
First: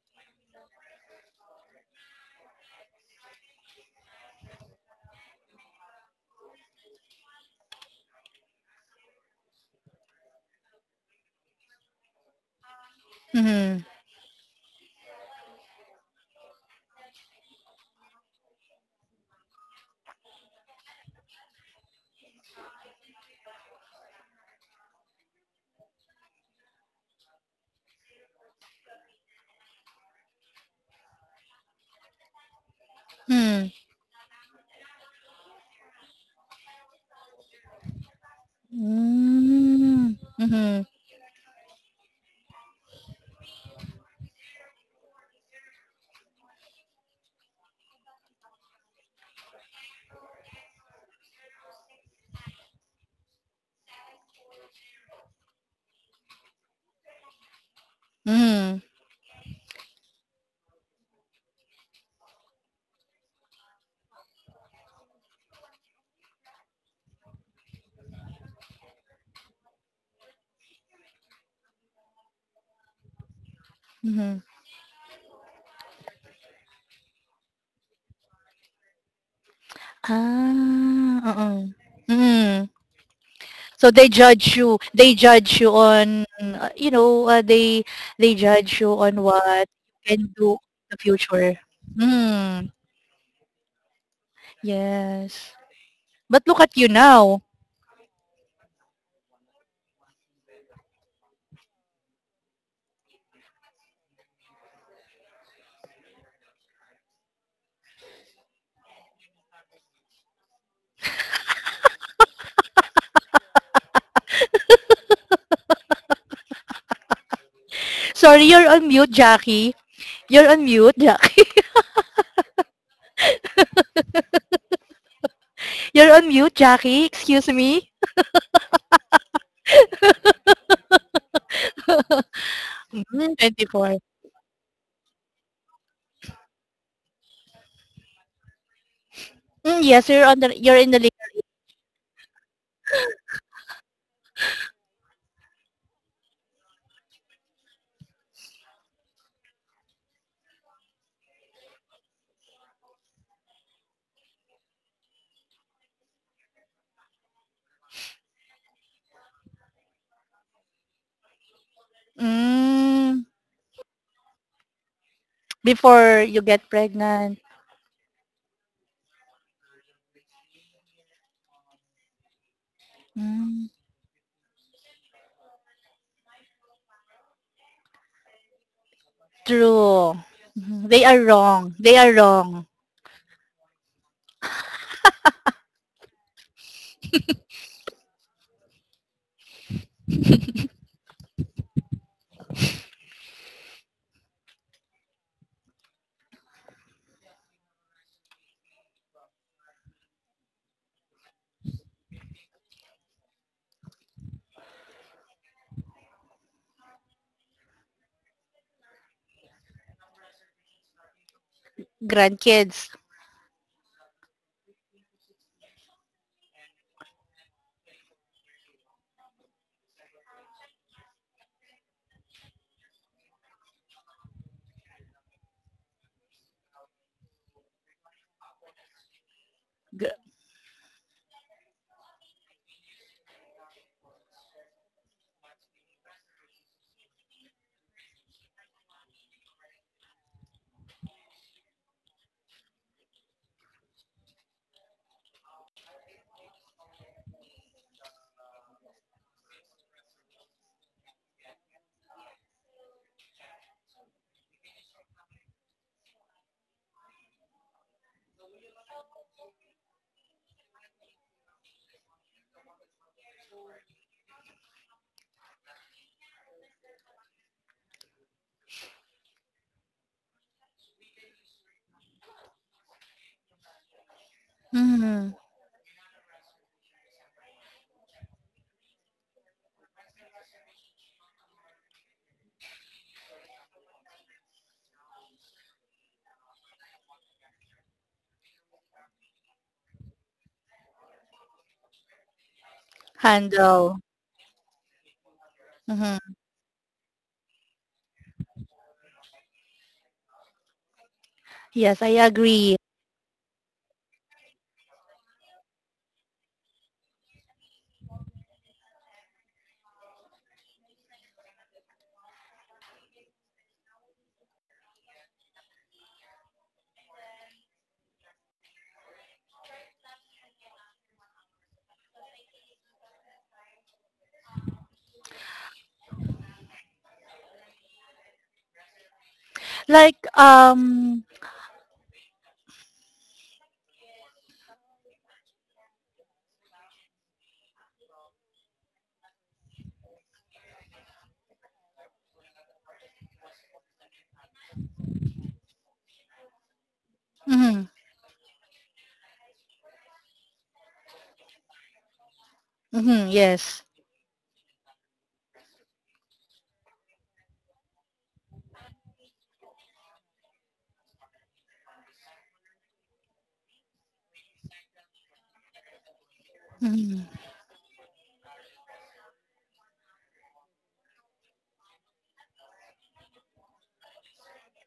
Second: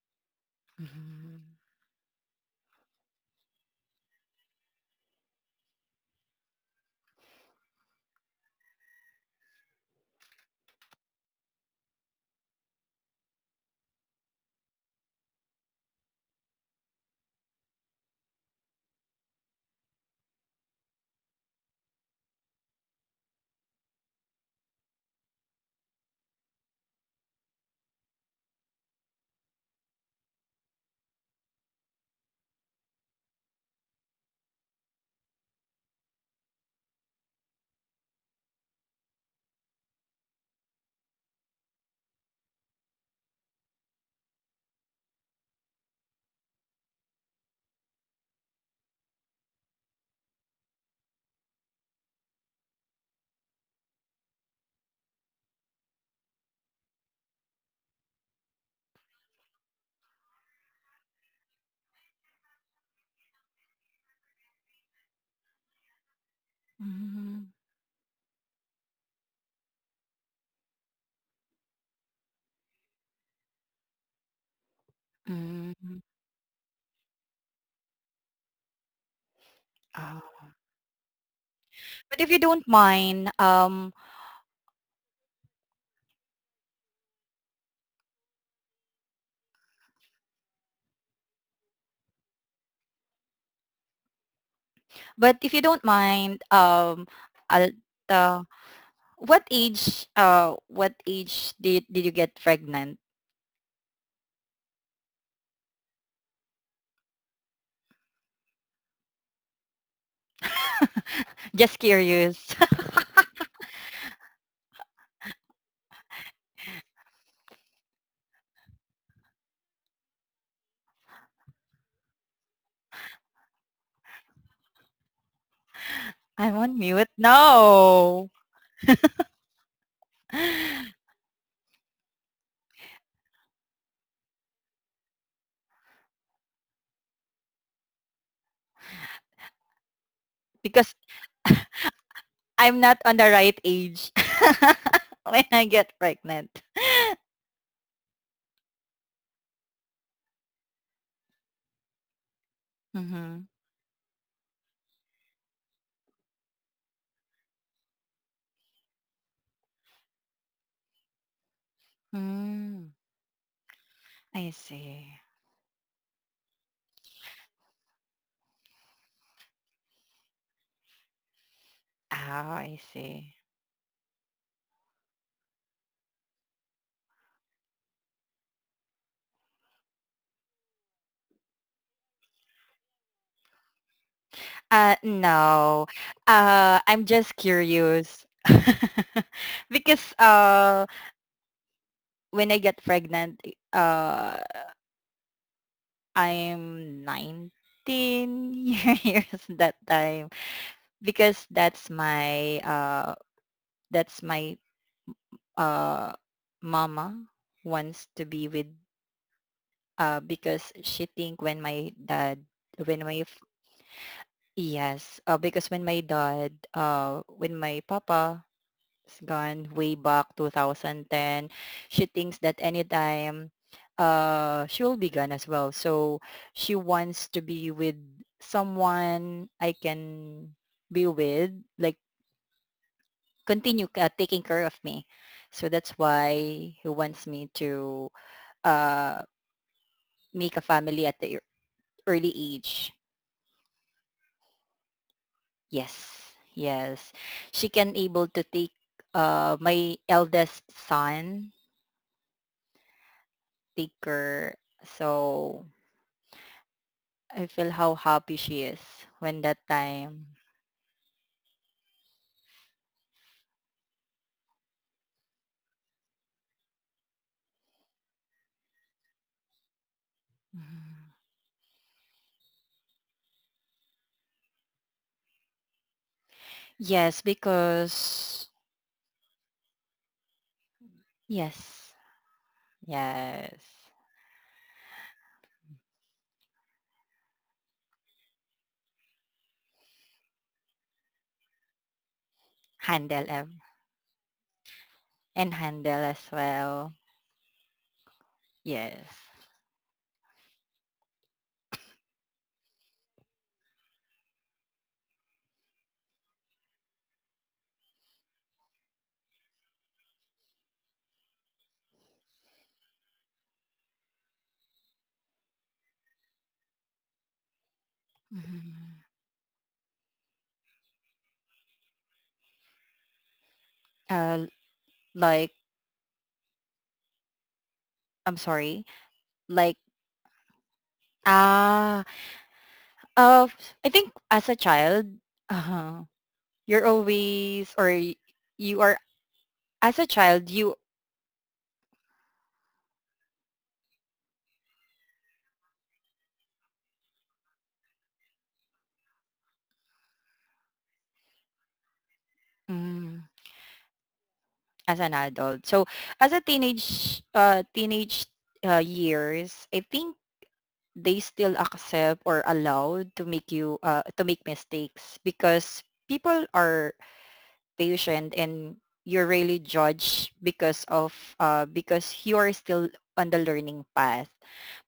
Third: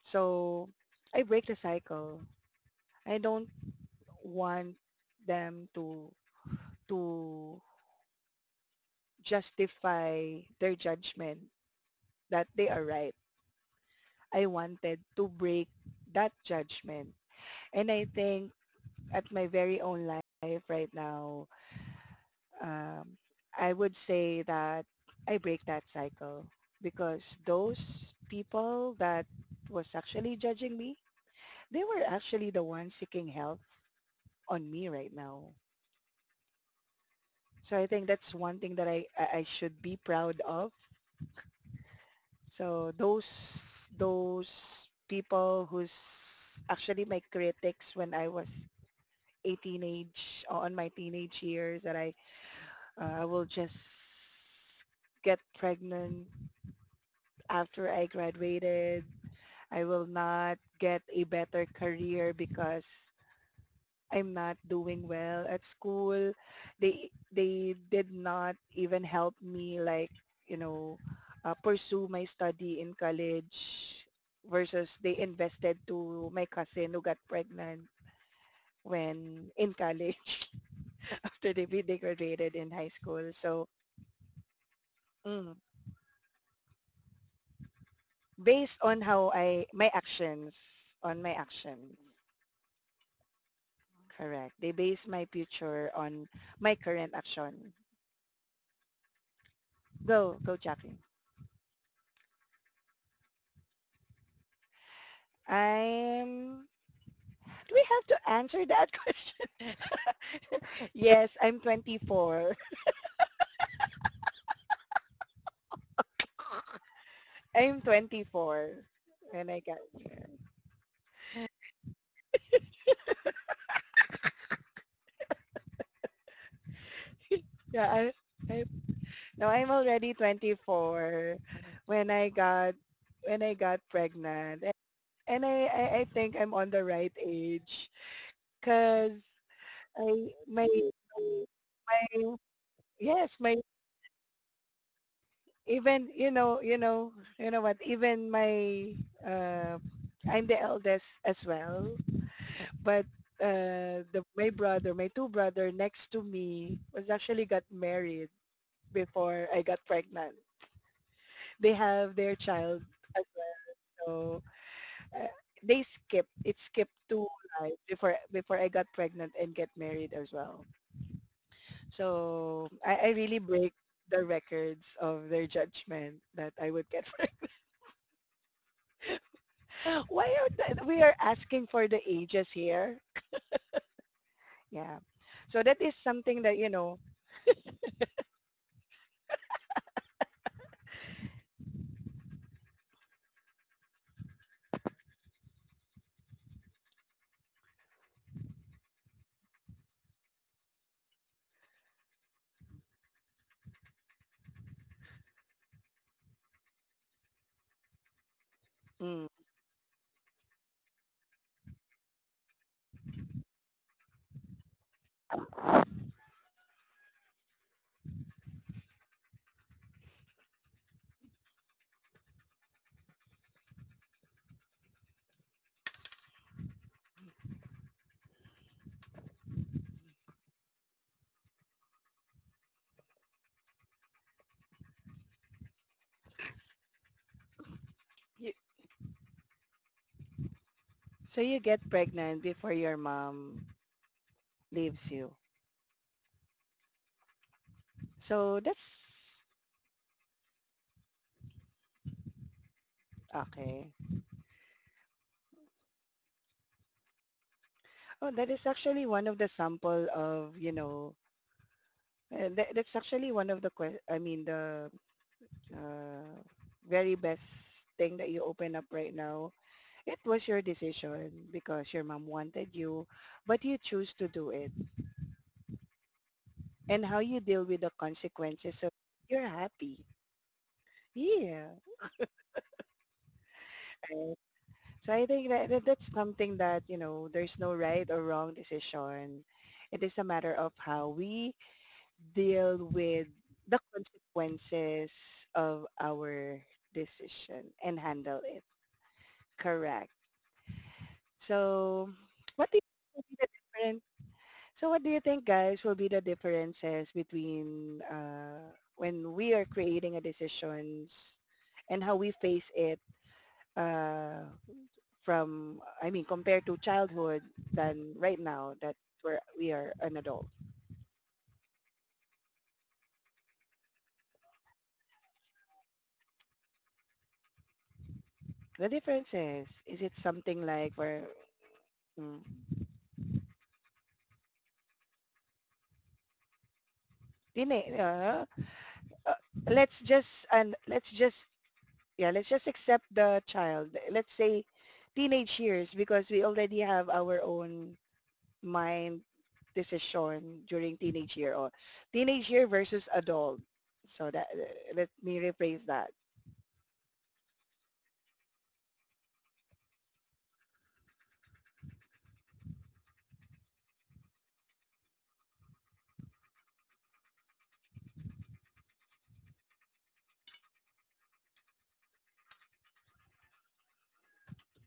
So I
Mhm.
break the cycle. I don't want them to justify their judgment that they are right.
Mm-hmm.
I wanted to break that judgment. And I think at my very own life right now, um, I would say that I break that cycle because those people that was actually judging me, they were actually the ones seeking help
Mm.
on me right now. So I think that's one thing that I should be
Mm.
proud of.
Mm-hmm.
So those people who's actually my critics when I was a teenage on my teenage years that I will just get pregnant after I
Mm-hmm.
graduated. I will not get a better career because I'm not doing well at school. They
Mhm.
they did not even help me like you know pursue my study in college
Mm-hmm.
versus they invested
Mm.
to my cousin who got pregnant when in
Oh.
college
Ah,
*laughs* after they
uh-uh.
they
But if you
graduated
don't
in
Mm.
high school.
mind,
So
So they judge you. They
mm,
judge you on, they
based
judge you
on
on
how I
what
my
you can
actions
do in the
on my
future.
actions.
Hmm.
Correct. They base my
but if
Yes.
you don't
future on
mind,
But look
my
at you
current
now.
I'll,
action.
uh,
Go, go,
what
Jacqueline.
age did you get pregnant?
I'm Do we have to answer that *laughs* question? Yes, I'm
Just curious.
24.
*laughs*
I'm
Sorry, you're
24
on mute,
when I
Jackie.
got
You're on mute, Jack. *laughs* You're on mute,
I'm on
Jackie.
mute.
Excuse
*laughs* yeah,
me.
I,
No,
I, no, I'm already
*laughs*
24 when I got
Mm,
when I got
24.
pregnant, and I think I'm on the right age because
Mm, yes, you're
I
on the.
my
You're in
because
the. Legal-
my
I'm not on the
yes
right
my
age *laughs* when I get
even you
pregnant.
know you
*laughs*
know you know what even my uh I'm the eldest as well, but
Mm-hmm.
the my brother, my two brother next to me was actually got married before I got pregnant. They have their child
Mm.
as
Mm,
well,
I see.
so uh, they
before you get
skipped two
pregnant.
lives before I got pregnant and get married as well.
Oh,
So
I
I
see.
really
Mm,
break the records of their judgment that I would get. *laughs*
true.
Why are
Mhm.
we
They
are
are
asking
wrong.
for
They
the
are
ages
wrong.
here? Yeah. So that
No.
is something that you know.
I'm just curious. *laughs* Because when I get pregnant, uh, I'm 19 *laughs* years that time, because that's my, uh, mama wants to be with,
mm,
because she think when my dad
Grandkids.
when my f- yes, because when my papa gone way back 2010. She thinks that anytime she'll be gone as well, so she wants to be with someone I
Gr-
can be with, like continue taking care of me. So that's why he wants me to
y-
uh make a family at the
So you get
early
pregnant before
age.
your mom leaves you.
Yes, yes, she can able to
So
take
that's
my eldest son, take
okay.
care. So I feel how happy
Oh,
she
that
is
is actually
when
one of
that
the sample
time.
of, you know, that's actually one of the, I mean, the uh, very best thing that you open up right now. It was your
Mhm.
decision because your mom wanted you, but you choose to do it.
Mm.
Yes,
And how you deal with the
because
consequences of you're happy. Yeah.
yes, yes,
So I think that's something that, you know, there's no right or wrong decision. It is a matter of how we deal
handle
with
em-
the
Handle.
consequences
and
of
handle as
Mhm.
our
well.
decision and handle it.
Yes.
Correct. So
Yes, I
what do
agree.
you think will be the different, so what do you think guys will be the differences between, when we are creating a decisions and how we face it, uh, from, I mean, compared to childhood than right now that
Mhm.
we are an adult.
Uh, like, I'm sorry.
The difference is
Like,
is it
Like
something like where
ah,
mm,
uh, I think as a child, uh, you're always or
dine- uh,
you are,
uh,
as
let's
a
just
child
and
you.
let's just yeah let's just accept the child. Let's say teenage years because we already have our
mhm,
own mind decision during teenage year or teenage year versus
Mm,
mhm,
adult.
yes.
So that,
as
let
an
me
adult. So
rephrase that.
as a teenage, years, I think they still accept or allow to make you, to make mistakes because people are
Mhm.
patient and you're really judged because of, because you're still on the learning path,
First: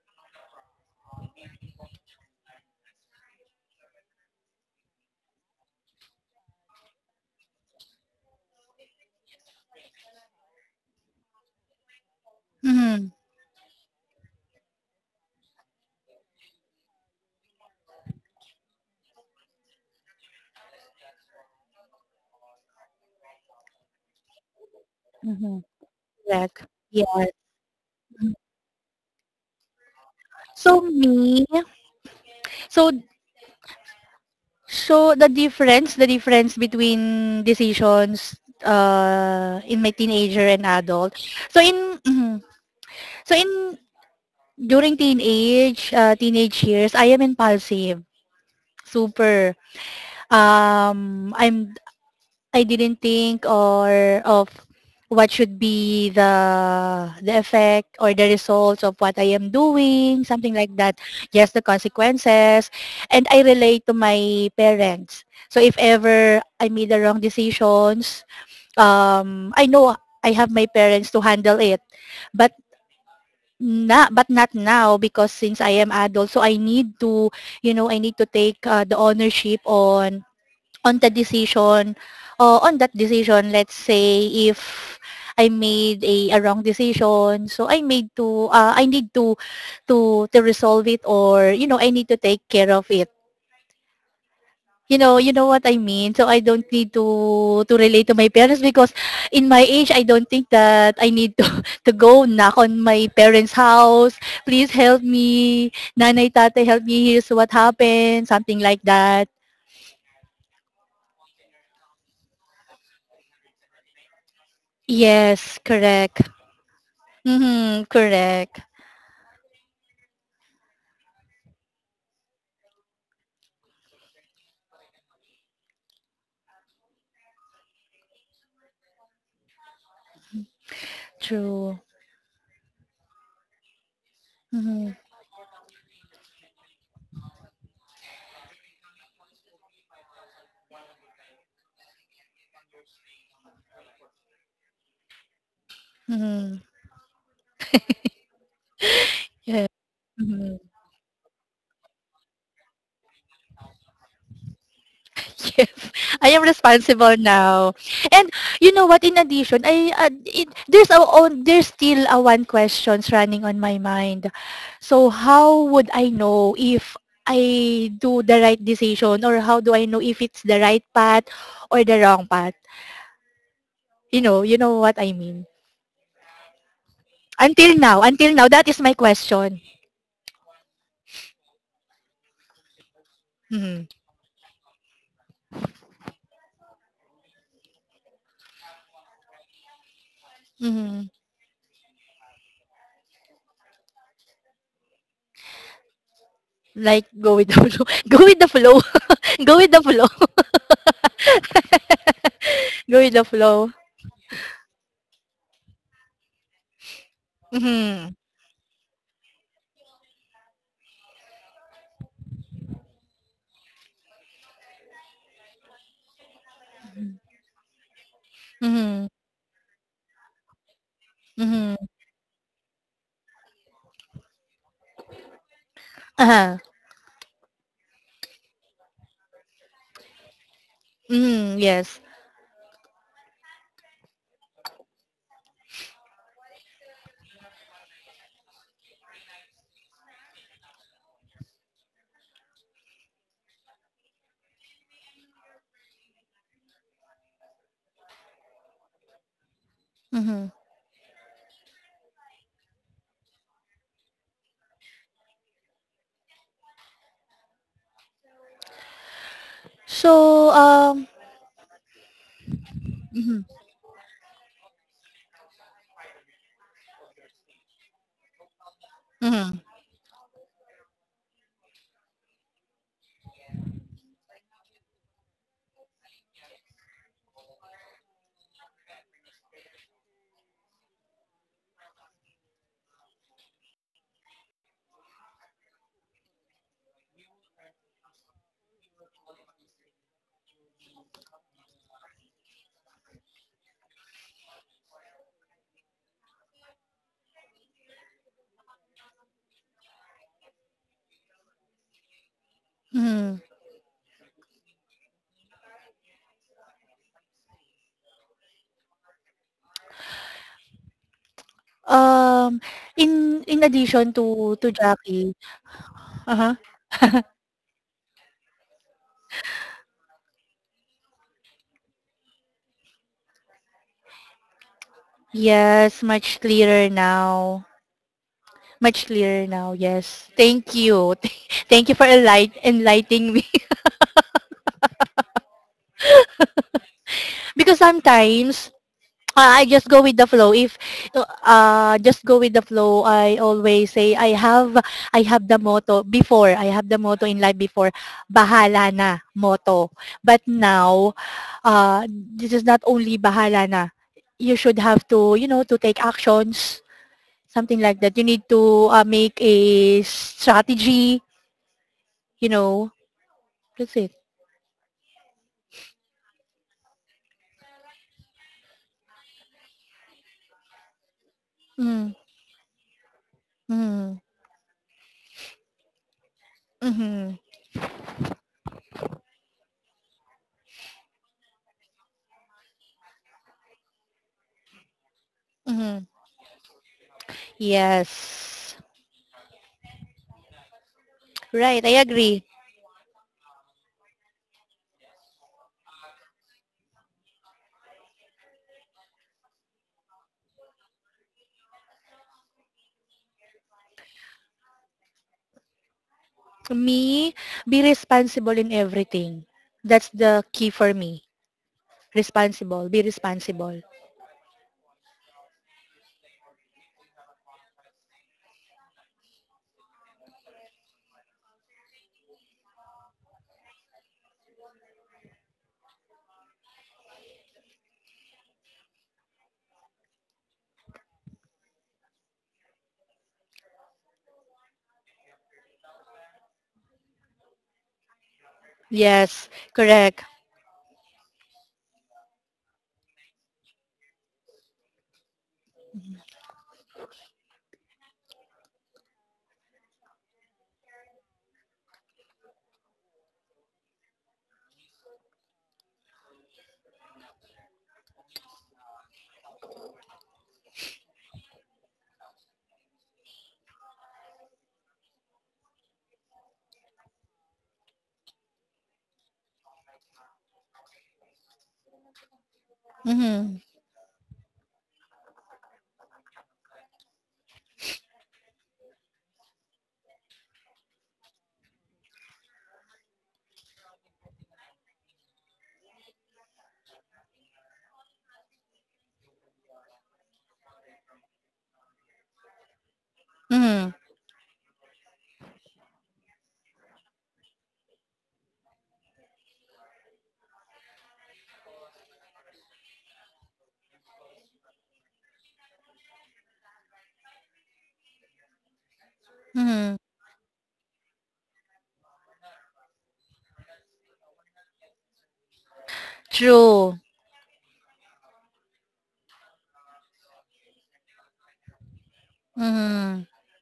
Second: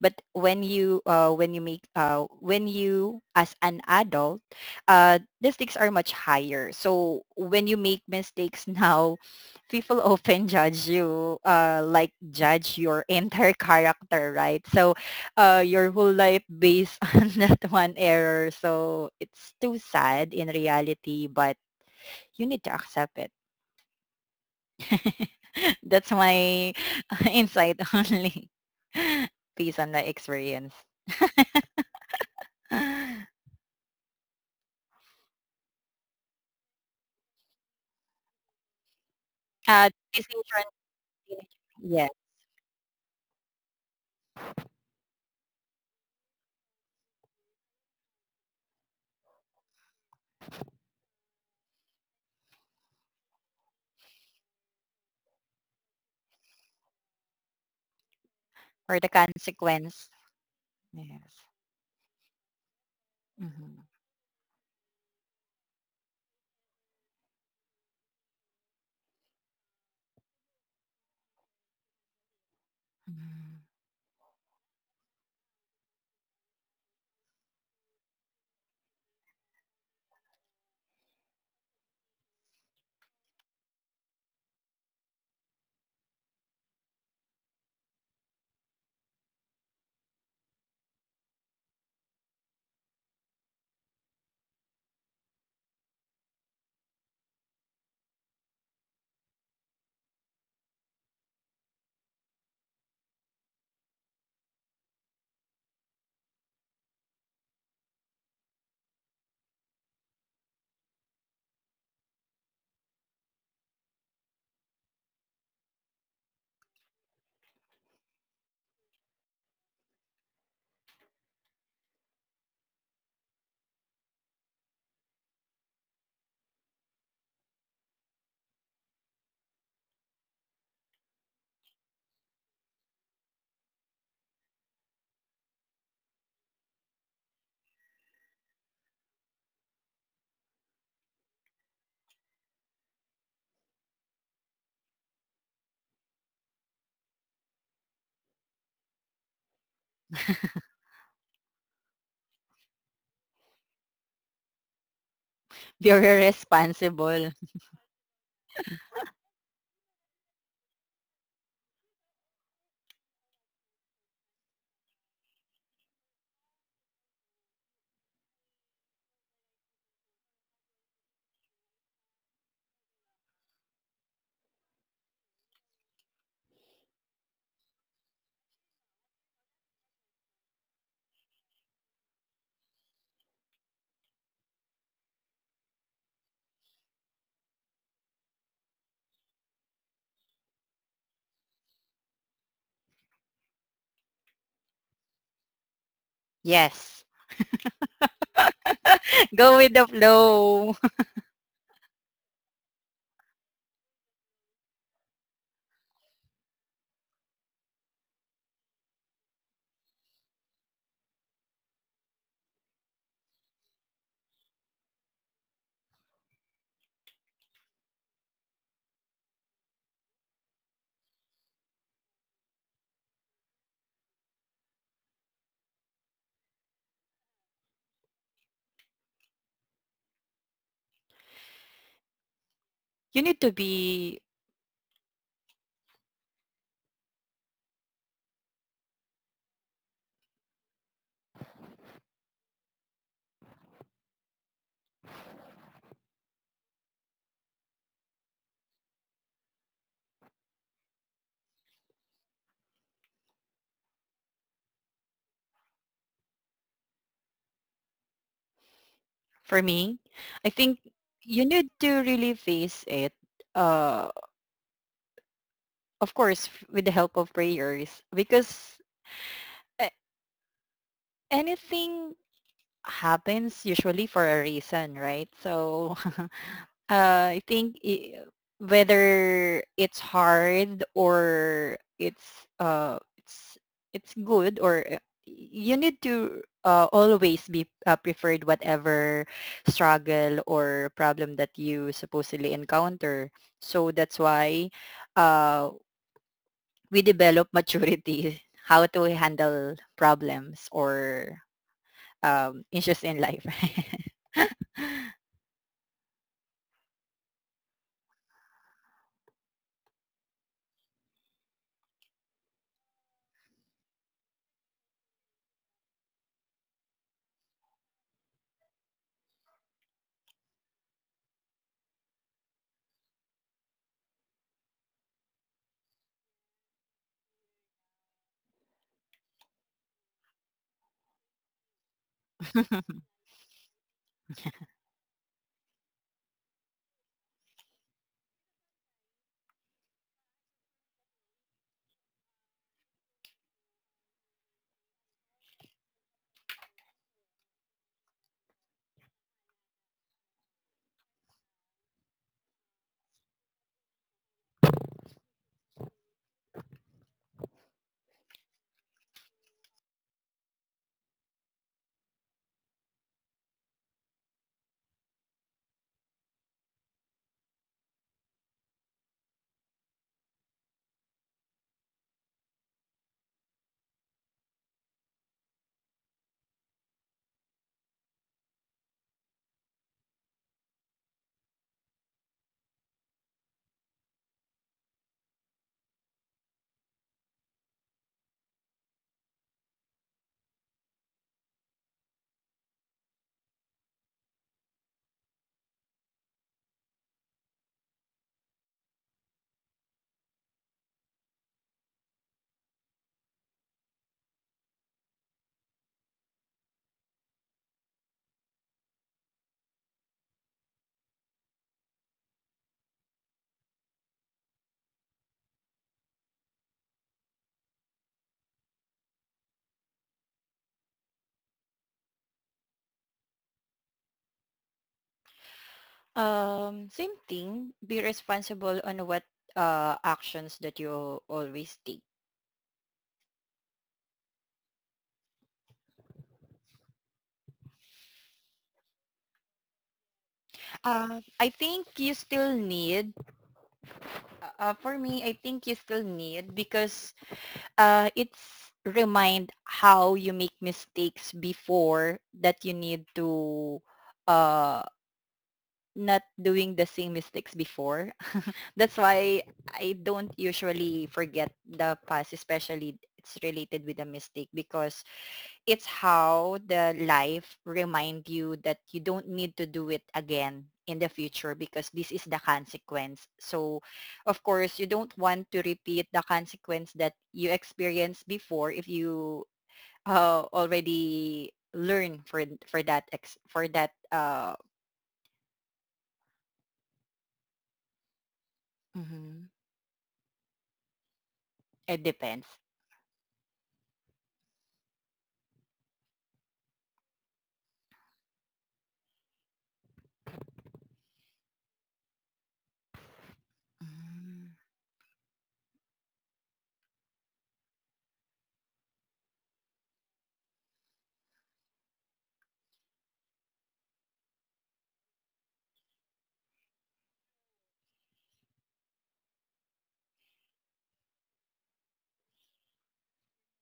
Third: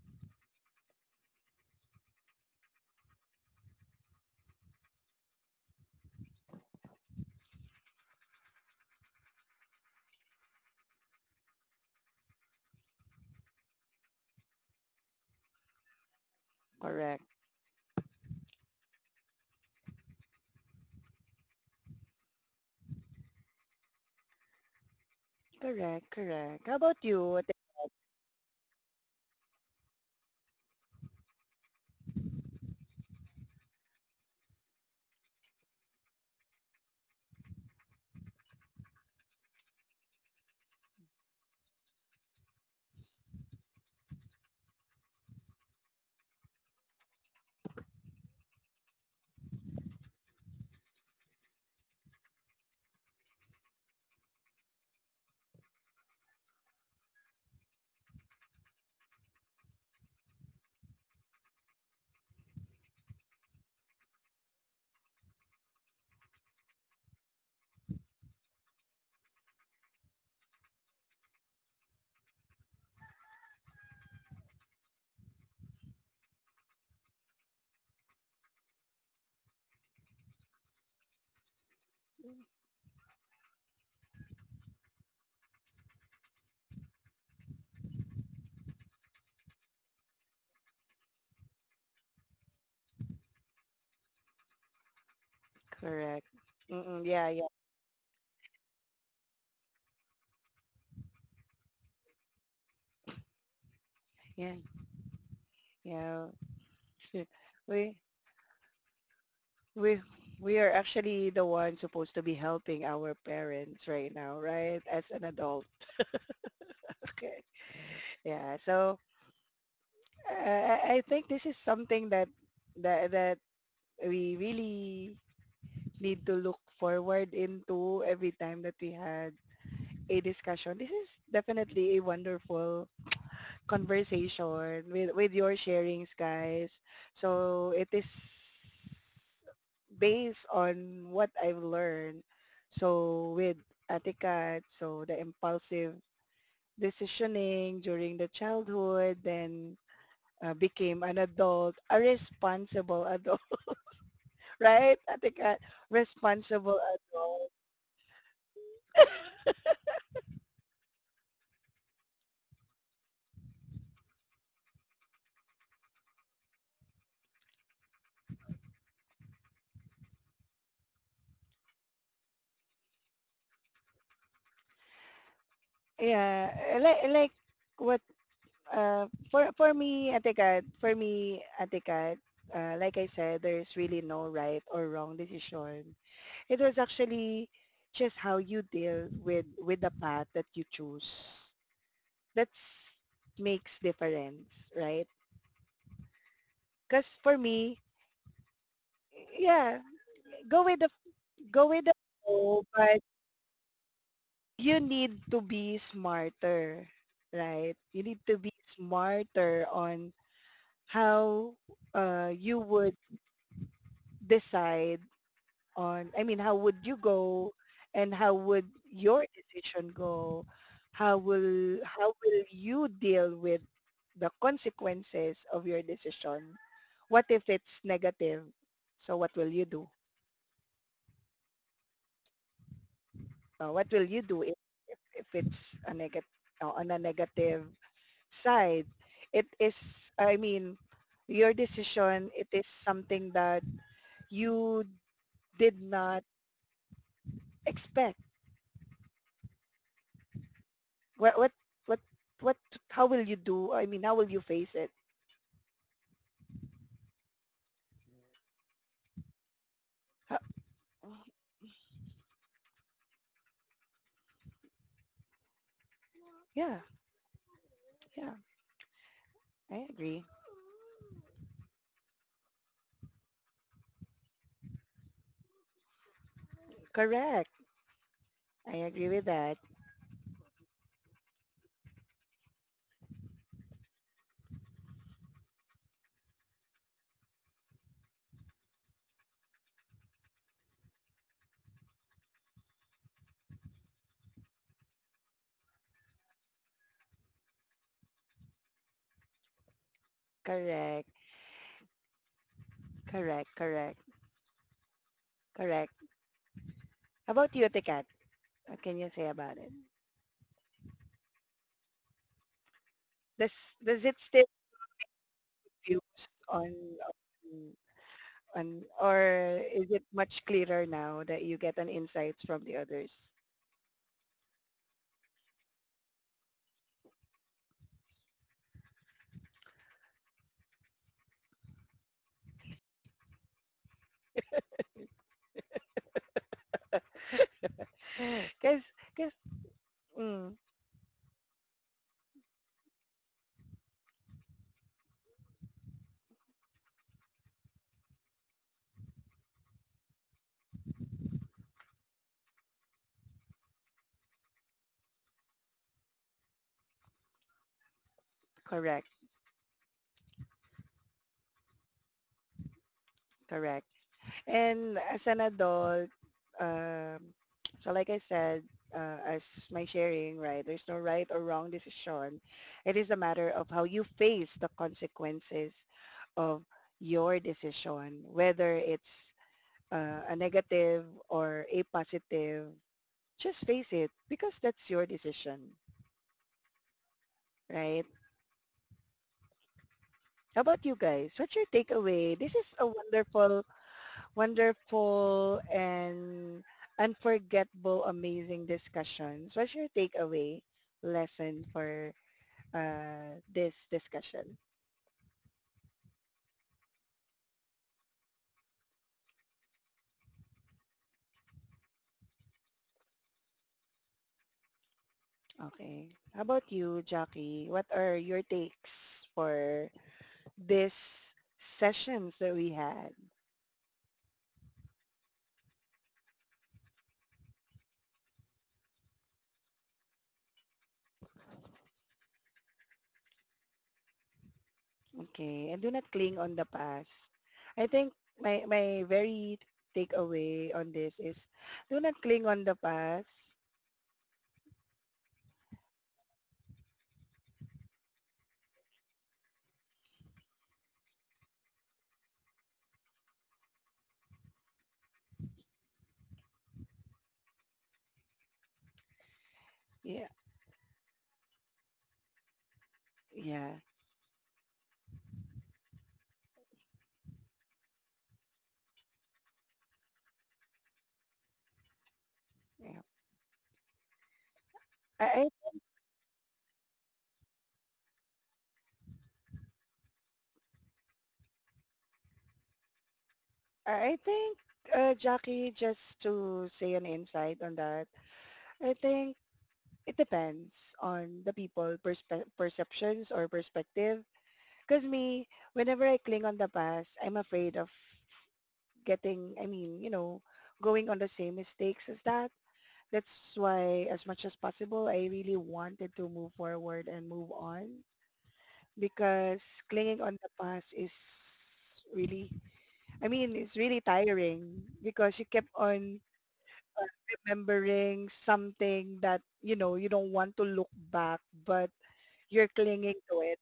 but when you as an adult, the stakes are much higher, so when you make mistakes *laughs* now, people often judge you, like judge your
Mhm.
*laughs* entire character, right? So your whole life based *laughs*
Correct.
on that one error, so it's too sad in reality, but you need to accept it. *laughs*
Mhm.
That's
Correct.
Correct.
Correct.
my
How about
Yes.
*laughs*
you?
insight
Mhm.
only, *laughs* based on the experience.
So
*gasps*
me, so
*laughs*
so the difference between decisions in my teenager and
Decision,
adult. So in
yes,
mhm. so in during teenage teenage years, I am impulsive. Super. Um I'm I didn't think or of what should be the effect or the results of
or the
what I am
consequence.
doing, something like that.
Yes.
Just the consequences. And I
Mhm.
relate to my parents. So if ever I made the wrong decisions, I know I have my parents to handle it. But
Mhm.
but not now, because since I am adult, so I need to take the ownership on the decision, or on that decision. Let's say if I made a wrong decision, so I need to resolve it, or I need to take care of it. You know what I mean, so
Correct.
I don't need
Mm-mm, yeah, yeah,
to relate to my parents, because in my age I don't think that I need *laughs* to go knock on my parents house,
yeah,
please help me, nanay
yeah.
tatay help me, here's
*laughs*
what
We
happened, something like that.
we we are actually the ones supposed to be helping our parents right now, right? As an
Yes,
adult. *laughs*
correct.
Okay.
Mhm,
Yeah.
correct.
So I think this is something that we really need to look forward into every time that we had a discussion. This is
True.
definitely a wonderful conversation
Mhm,
with your sharings guys, so it is based on what I've learned, so with atikat, so the impulsive
mhm.
decisioning during the childhood,
Yeah.
then
Mhm.
became an adult, a responsible adult, *laughs* right
*laughs*
Atikat,
Yeah.
Be
I am
responsible
responsible
responsible.
adult.
now. And you know what, in addition, I it, there's a on, there's still a one questions running on my mind. So how would I know if I do the right decision, or how do I know if it's the right path or the wrong path? You know you know what I mean.
Yeah like
Until now,
what
until now that is my question.
For me, Ate Kat, for me, Ate Kat, like I said, there's
Mhm.
really no right or wrong decision. It was actually just how you deal with the path that you
Mhm.
choose. That's makes difference, right?
Like
Yes.
Because
go
for
with the *laughs*
me,
flow. Go with the flow.
*laughs*
Go
Go
with
with
yeah,
the
the
flow.
go
flow.
with the
*laughs*
go with the flow,
*laughs* Go
but
with the flow.
you need to be smarter, right? You
Mhm.
need to be smarter on how you would decide on? I mean, how would you go and how would
Uh-huh.
your decision go? How will you deal with the consequences of your decision?
Aha.
What if it's negative? So what will you do?
Mhm. Yes.
You need to
What will
be,
you do if it's a negative, on a negative side? It is, I mean, your decision, it is something that you did not expect
Mhm.
what what what what how will you do, I mean, how will you face it?
for me,
So
I
Ho-
think
um
you need to really face it.
mhm.
Uh, of course, with the
yeah,
help of prayers,
yeah,
because
Mhm.
eh,
I agree.
anything happens usually for a reason, right? So *laughs* uh, I
Correct.
think i-
I agree with
whether
that.
it's hard or it's good, or you need to, always be, preferred whatever struggle or problem that you supposedly encounter. So that's why uh, we develop *laughs* maturity, how to handle problems
Correct.
or issues in
Mhm.
life.
Correct. Correct.
*laughs*
Correct. How about you Tekat? What can you say about it?
Um in
Does
in addition
it still
to Jackie.
used
Uh-huh.
on on on or is it much clearer now that you get an insights from the others?
Yes, much clearer now. Much clearer now. Yes. Thank you. *laughs* Thank you for enlight-
*laughs*
enlightening me, *laughs* because
*sighs*
sometimes
because because
I just go with the flow.
mm,
If just go with the flow, I always say I have the motto before. I have the motto in life before. Bahala na motto. But now, this is not only bahala na. You should have to you know to take actions, something like that. You need to
correct,
make a strategy. You know,
correct.
that's it.
And as an adult, um, so like I said, as my sharing, right, there's no right or wrong
Mm,
decision. It is a matter of how you
mm,
face the consequences of
mm-hmm,
your decision, whether it's a negative or a positive. Just face it because that's your decision,
mm-hmm.
right?
Yes,
How about you guys? What's your
right. I
takeaway?
agree.
This is a wonderful and unforgettable, amazing discussions. What's your takeaway lesson for this discussion?
Me, be responsible in everything. That's the key for me. Responsible. Be responsible.
Okay. How about you, Jackie? What are your takes for this sessions that we had?
Same thing. Be responsible on what actions that you always take.
Okay. And do not cling on the past. I think my
Yes,
very
correct.
takeaway on this is
I think
do
you
not cling
still
on the
need,
past.
for me, I think you still need because it's remind how you make mistakes before, that you need to, uh, not doing the same mistakes before. *laughs* That's why I
Yeah.
don't usually forget the past, especially it's
Yeah.
related with a mistake, because it's how the life remind you that you don't need to do it again in the future, because this is the
Yeah.
consequence.
Mm-hmm.
So, of course, you don't
I, I
want to repeat the consequence that you experienced before if you, already learn for that for that
I
uh.
think, Jackie, just to say an insight on that, I think
Mm-hmm.
it depends on the people
It depends.
perceptions or
Mm-hmm.
perspective. Because me, whenever I cling on the past, I'm afraid of getting, I mean, you know, going on the same mistakes as that. That's why, as much
Mm-hmm.
as possible, I really wanted to move forward and move on. Because
Mm-hmm.
clinging on the past is really, I mean, it's really tiring because you kept on
True.
uh, remembering something that you know you don't want to look back, but you're clinging
Mm-hmm.
to it.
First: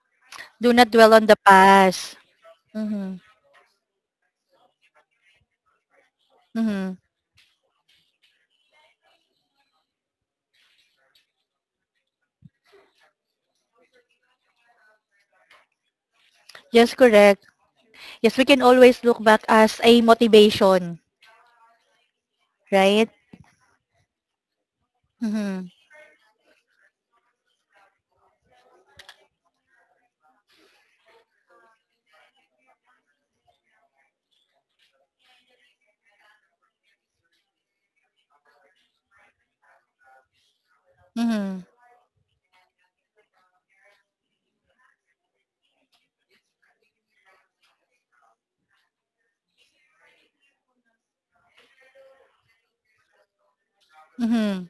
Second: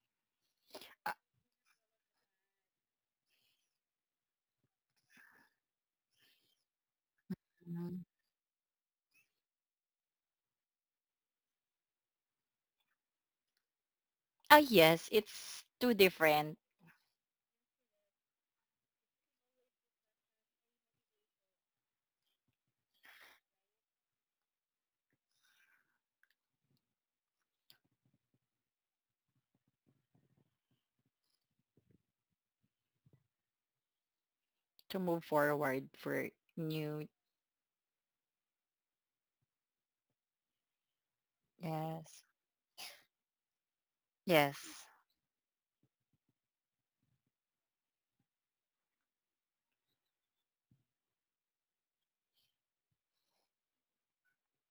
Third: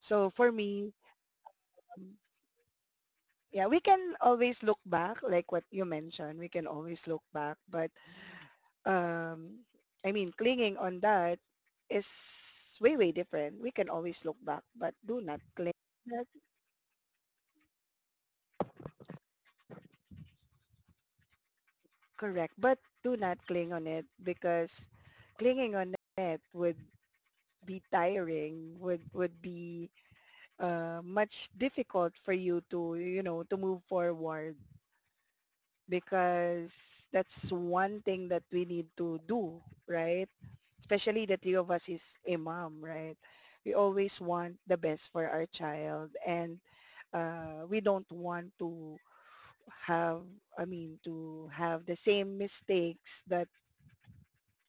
So for
Do not
me,
Uh,
dwell on the past.
um,
Mm-hmm.
yeah, we can always look back, like what you mentioned, we can
Mm-hmm.
always look back, but
mm-hmm.
um I mean clinging on that is way different. We can always look
Ah
back but
yes,
do not
it's
cling.
too
That's
different,
Yes, correct. Yes, we can always look back as a motivation,
correct, but
right?
do not cling on it because
Mm-hmm.
clinging on it would be tiring, would be much difficult for you to, you know, to move forward,
to move forward for
because
new.
that's one thing that we need to do, right? Especially the three
Mm-hmm.
of us is
Yes,
a mom, right? We always want
yes.
the best for our child, and we don't want to have I mean to have the same mistakes that
Mm-hmm.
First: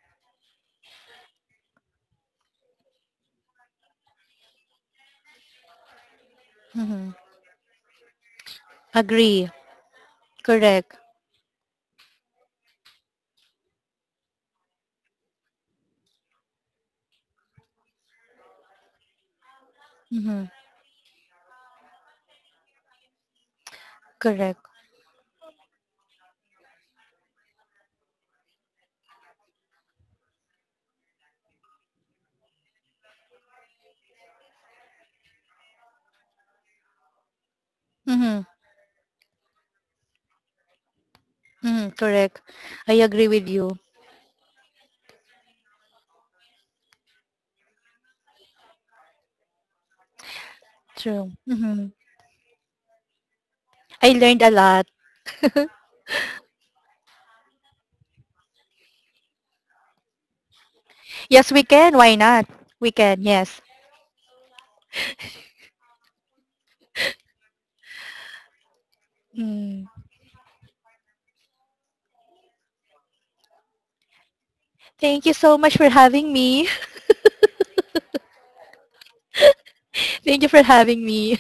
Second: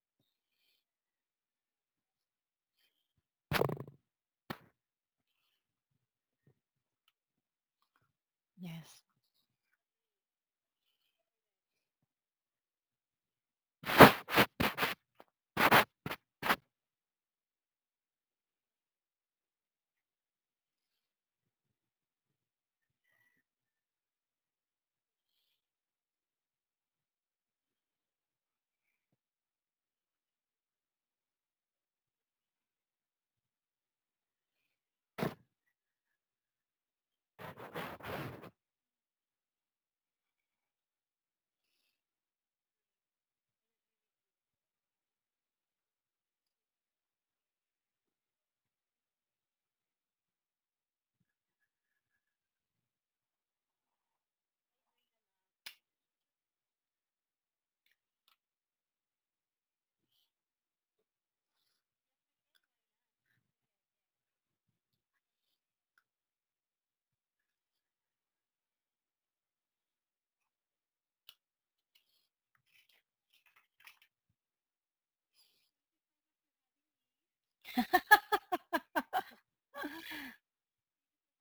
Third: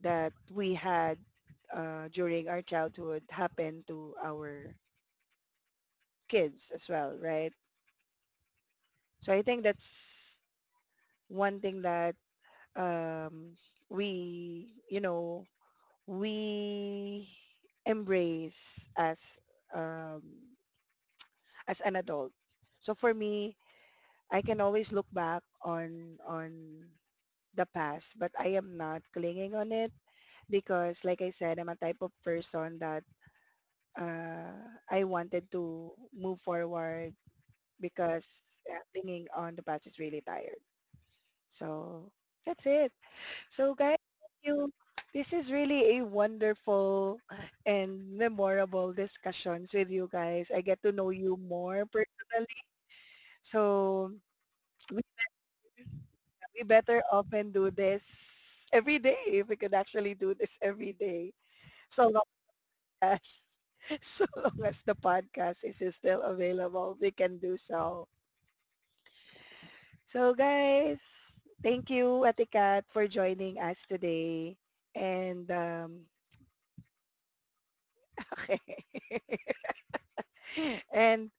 we had during our childhood happen to our kids as
Mm-hmm.
well, right?
Yes.
So I
Agree.
think that's
Correct.
one thing that um, we, you know, we embrace um,
Mm-hmm.
as an adult. So for me, I
Correct.
can always look back on the past, but I am not clinging on it because, like I said, I'm a type of person that uh, I wanted to move forward because
Mm-hmm.
clinging on the past is really tired.
Mm-hmm.
So
Correct.
that's it.
I agree with
So
you.
guys, thank you. This is really a wonderful and memorable discussions with you guys. I get to know
True.
you more
Mhm.
personally.
I
So
learned a lot.
we, we better often do this every day, if we could actually do this every day.
Yes, we can.
So
Why
long
not? We can.
as
Yes.
*laughs* so long as the podcast is still available, we can do so.
Mm.
So guys, thank you Atikat for joining us today.
Thank you
And
so much for having me.
*laughs*
*laughs* Thank you for having
and
me.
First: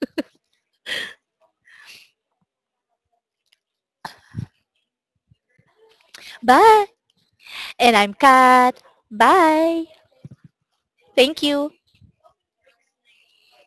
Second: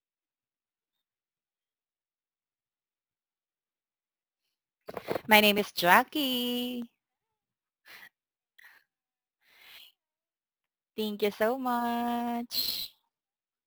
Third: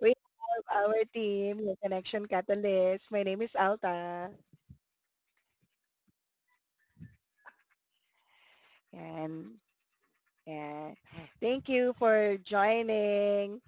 We have our team, yung Connection Catalyst. My name is Alta.
My name is
*laughs*
Jackie.
Bye. And I'm Kat.
And
Bye.
yeah.
Thank you
Thank
so
Thank
you.
you for
much.
joining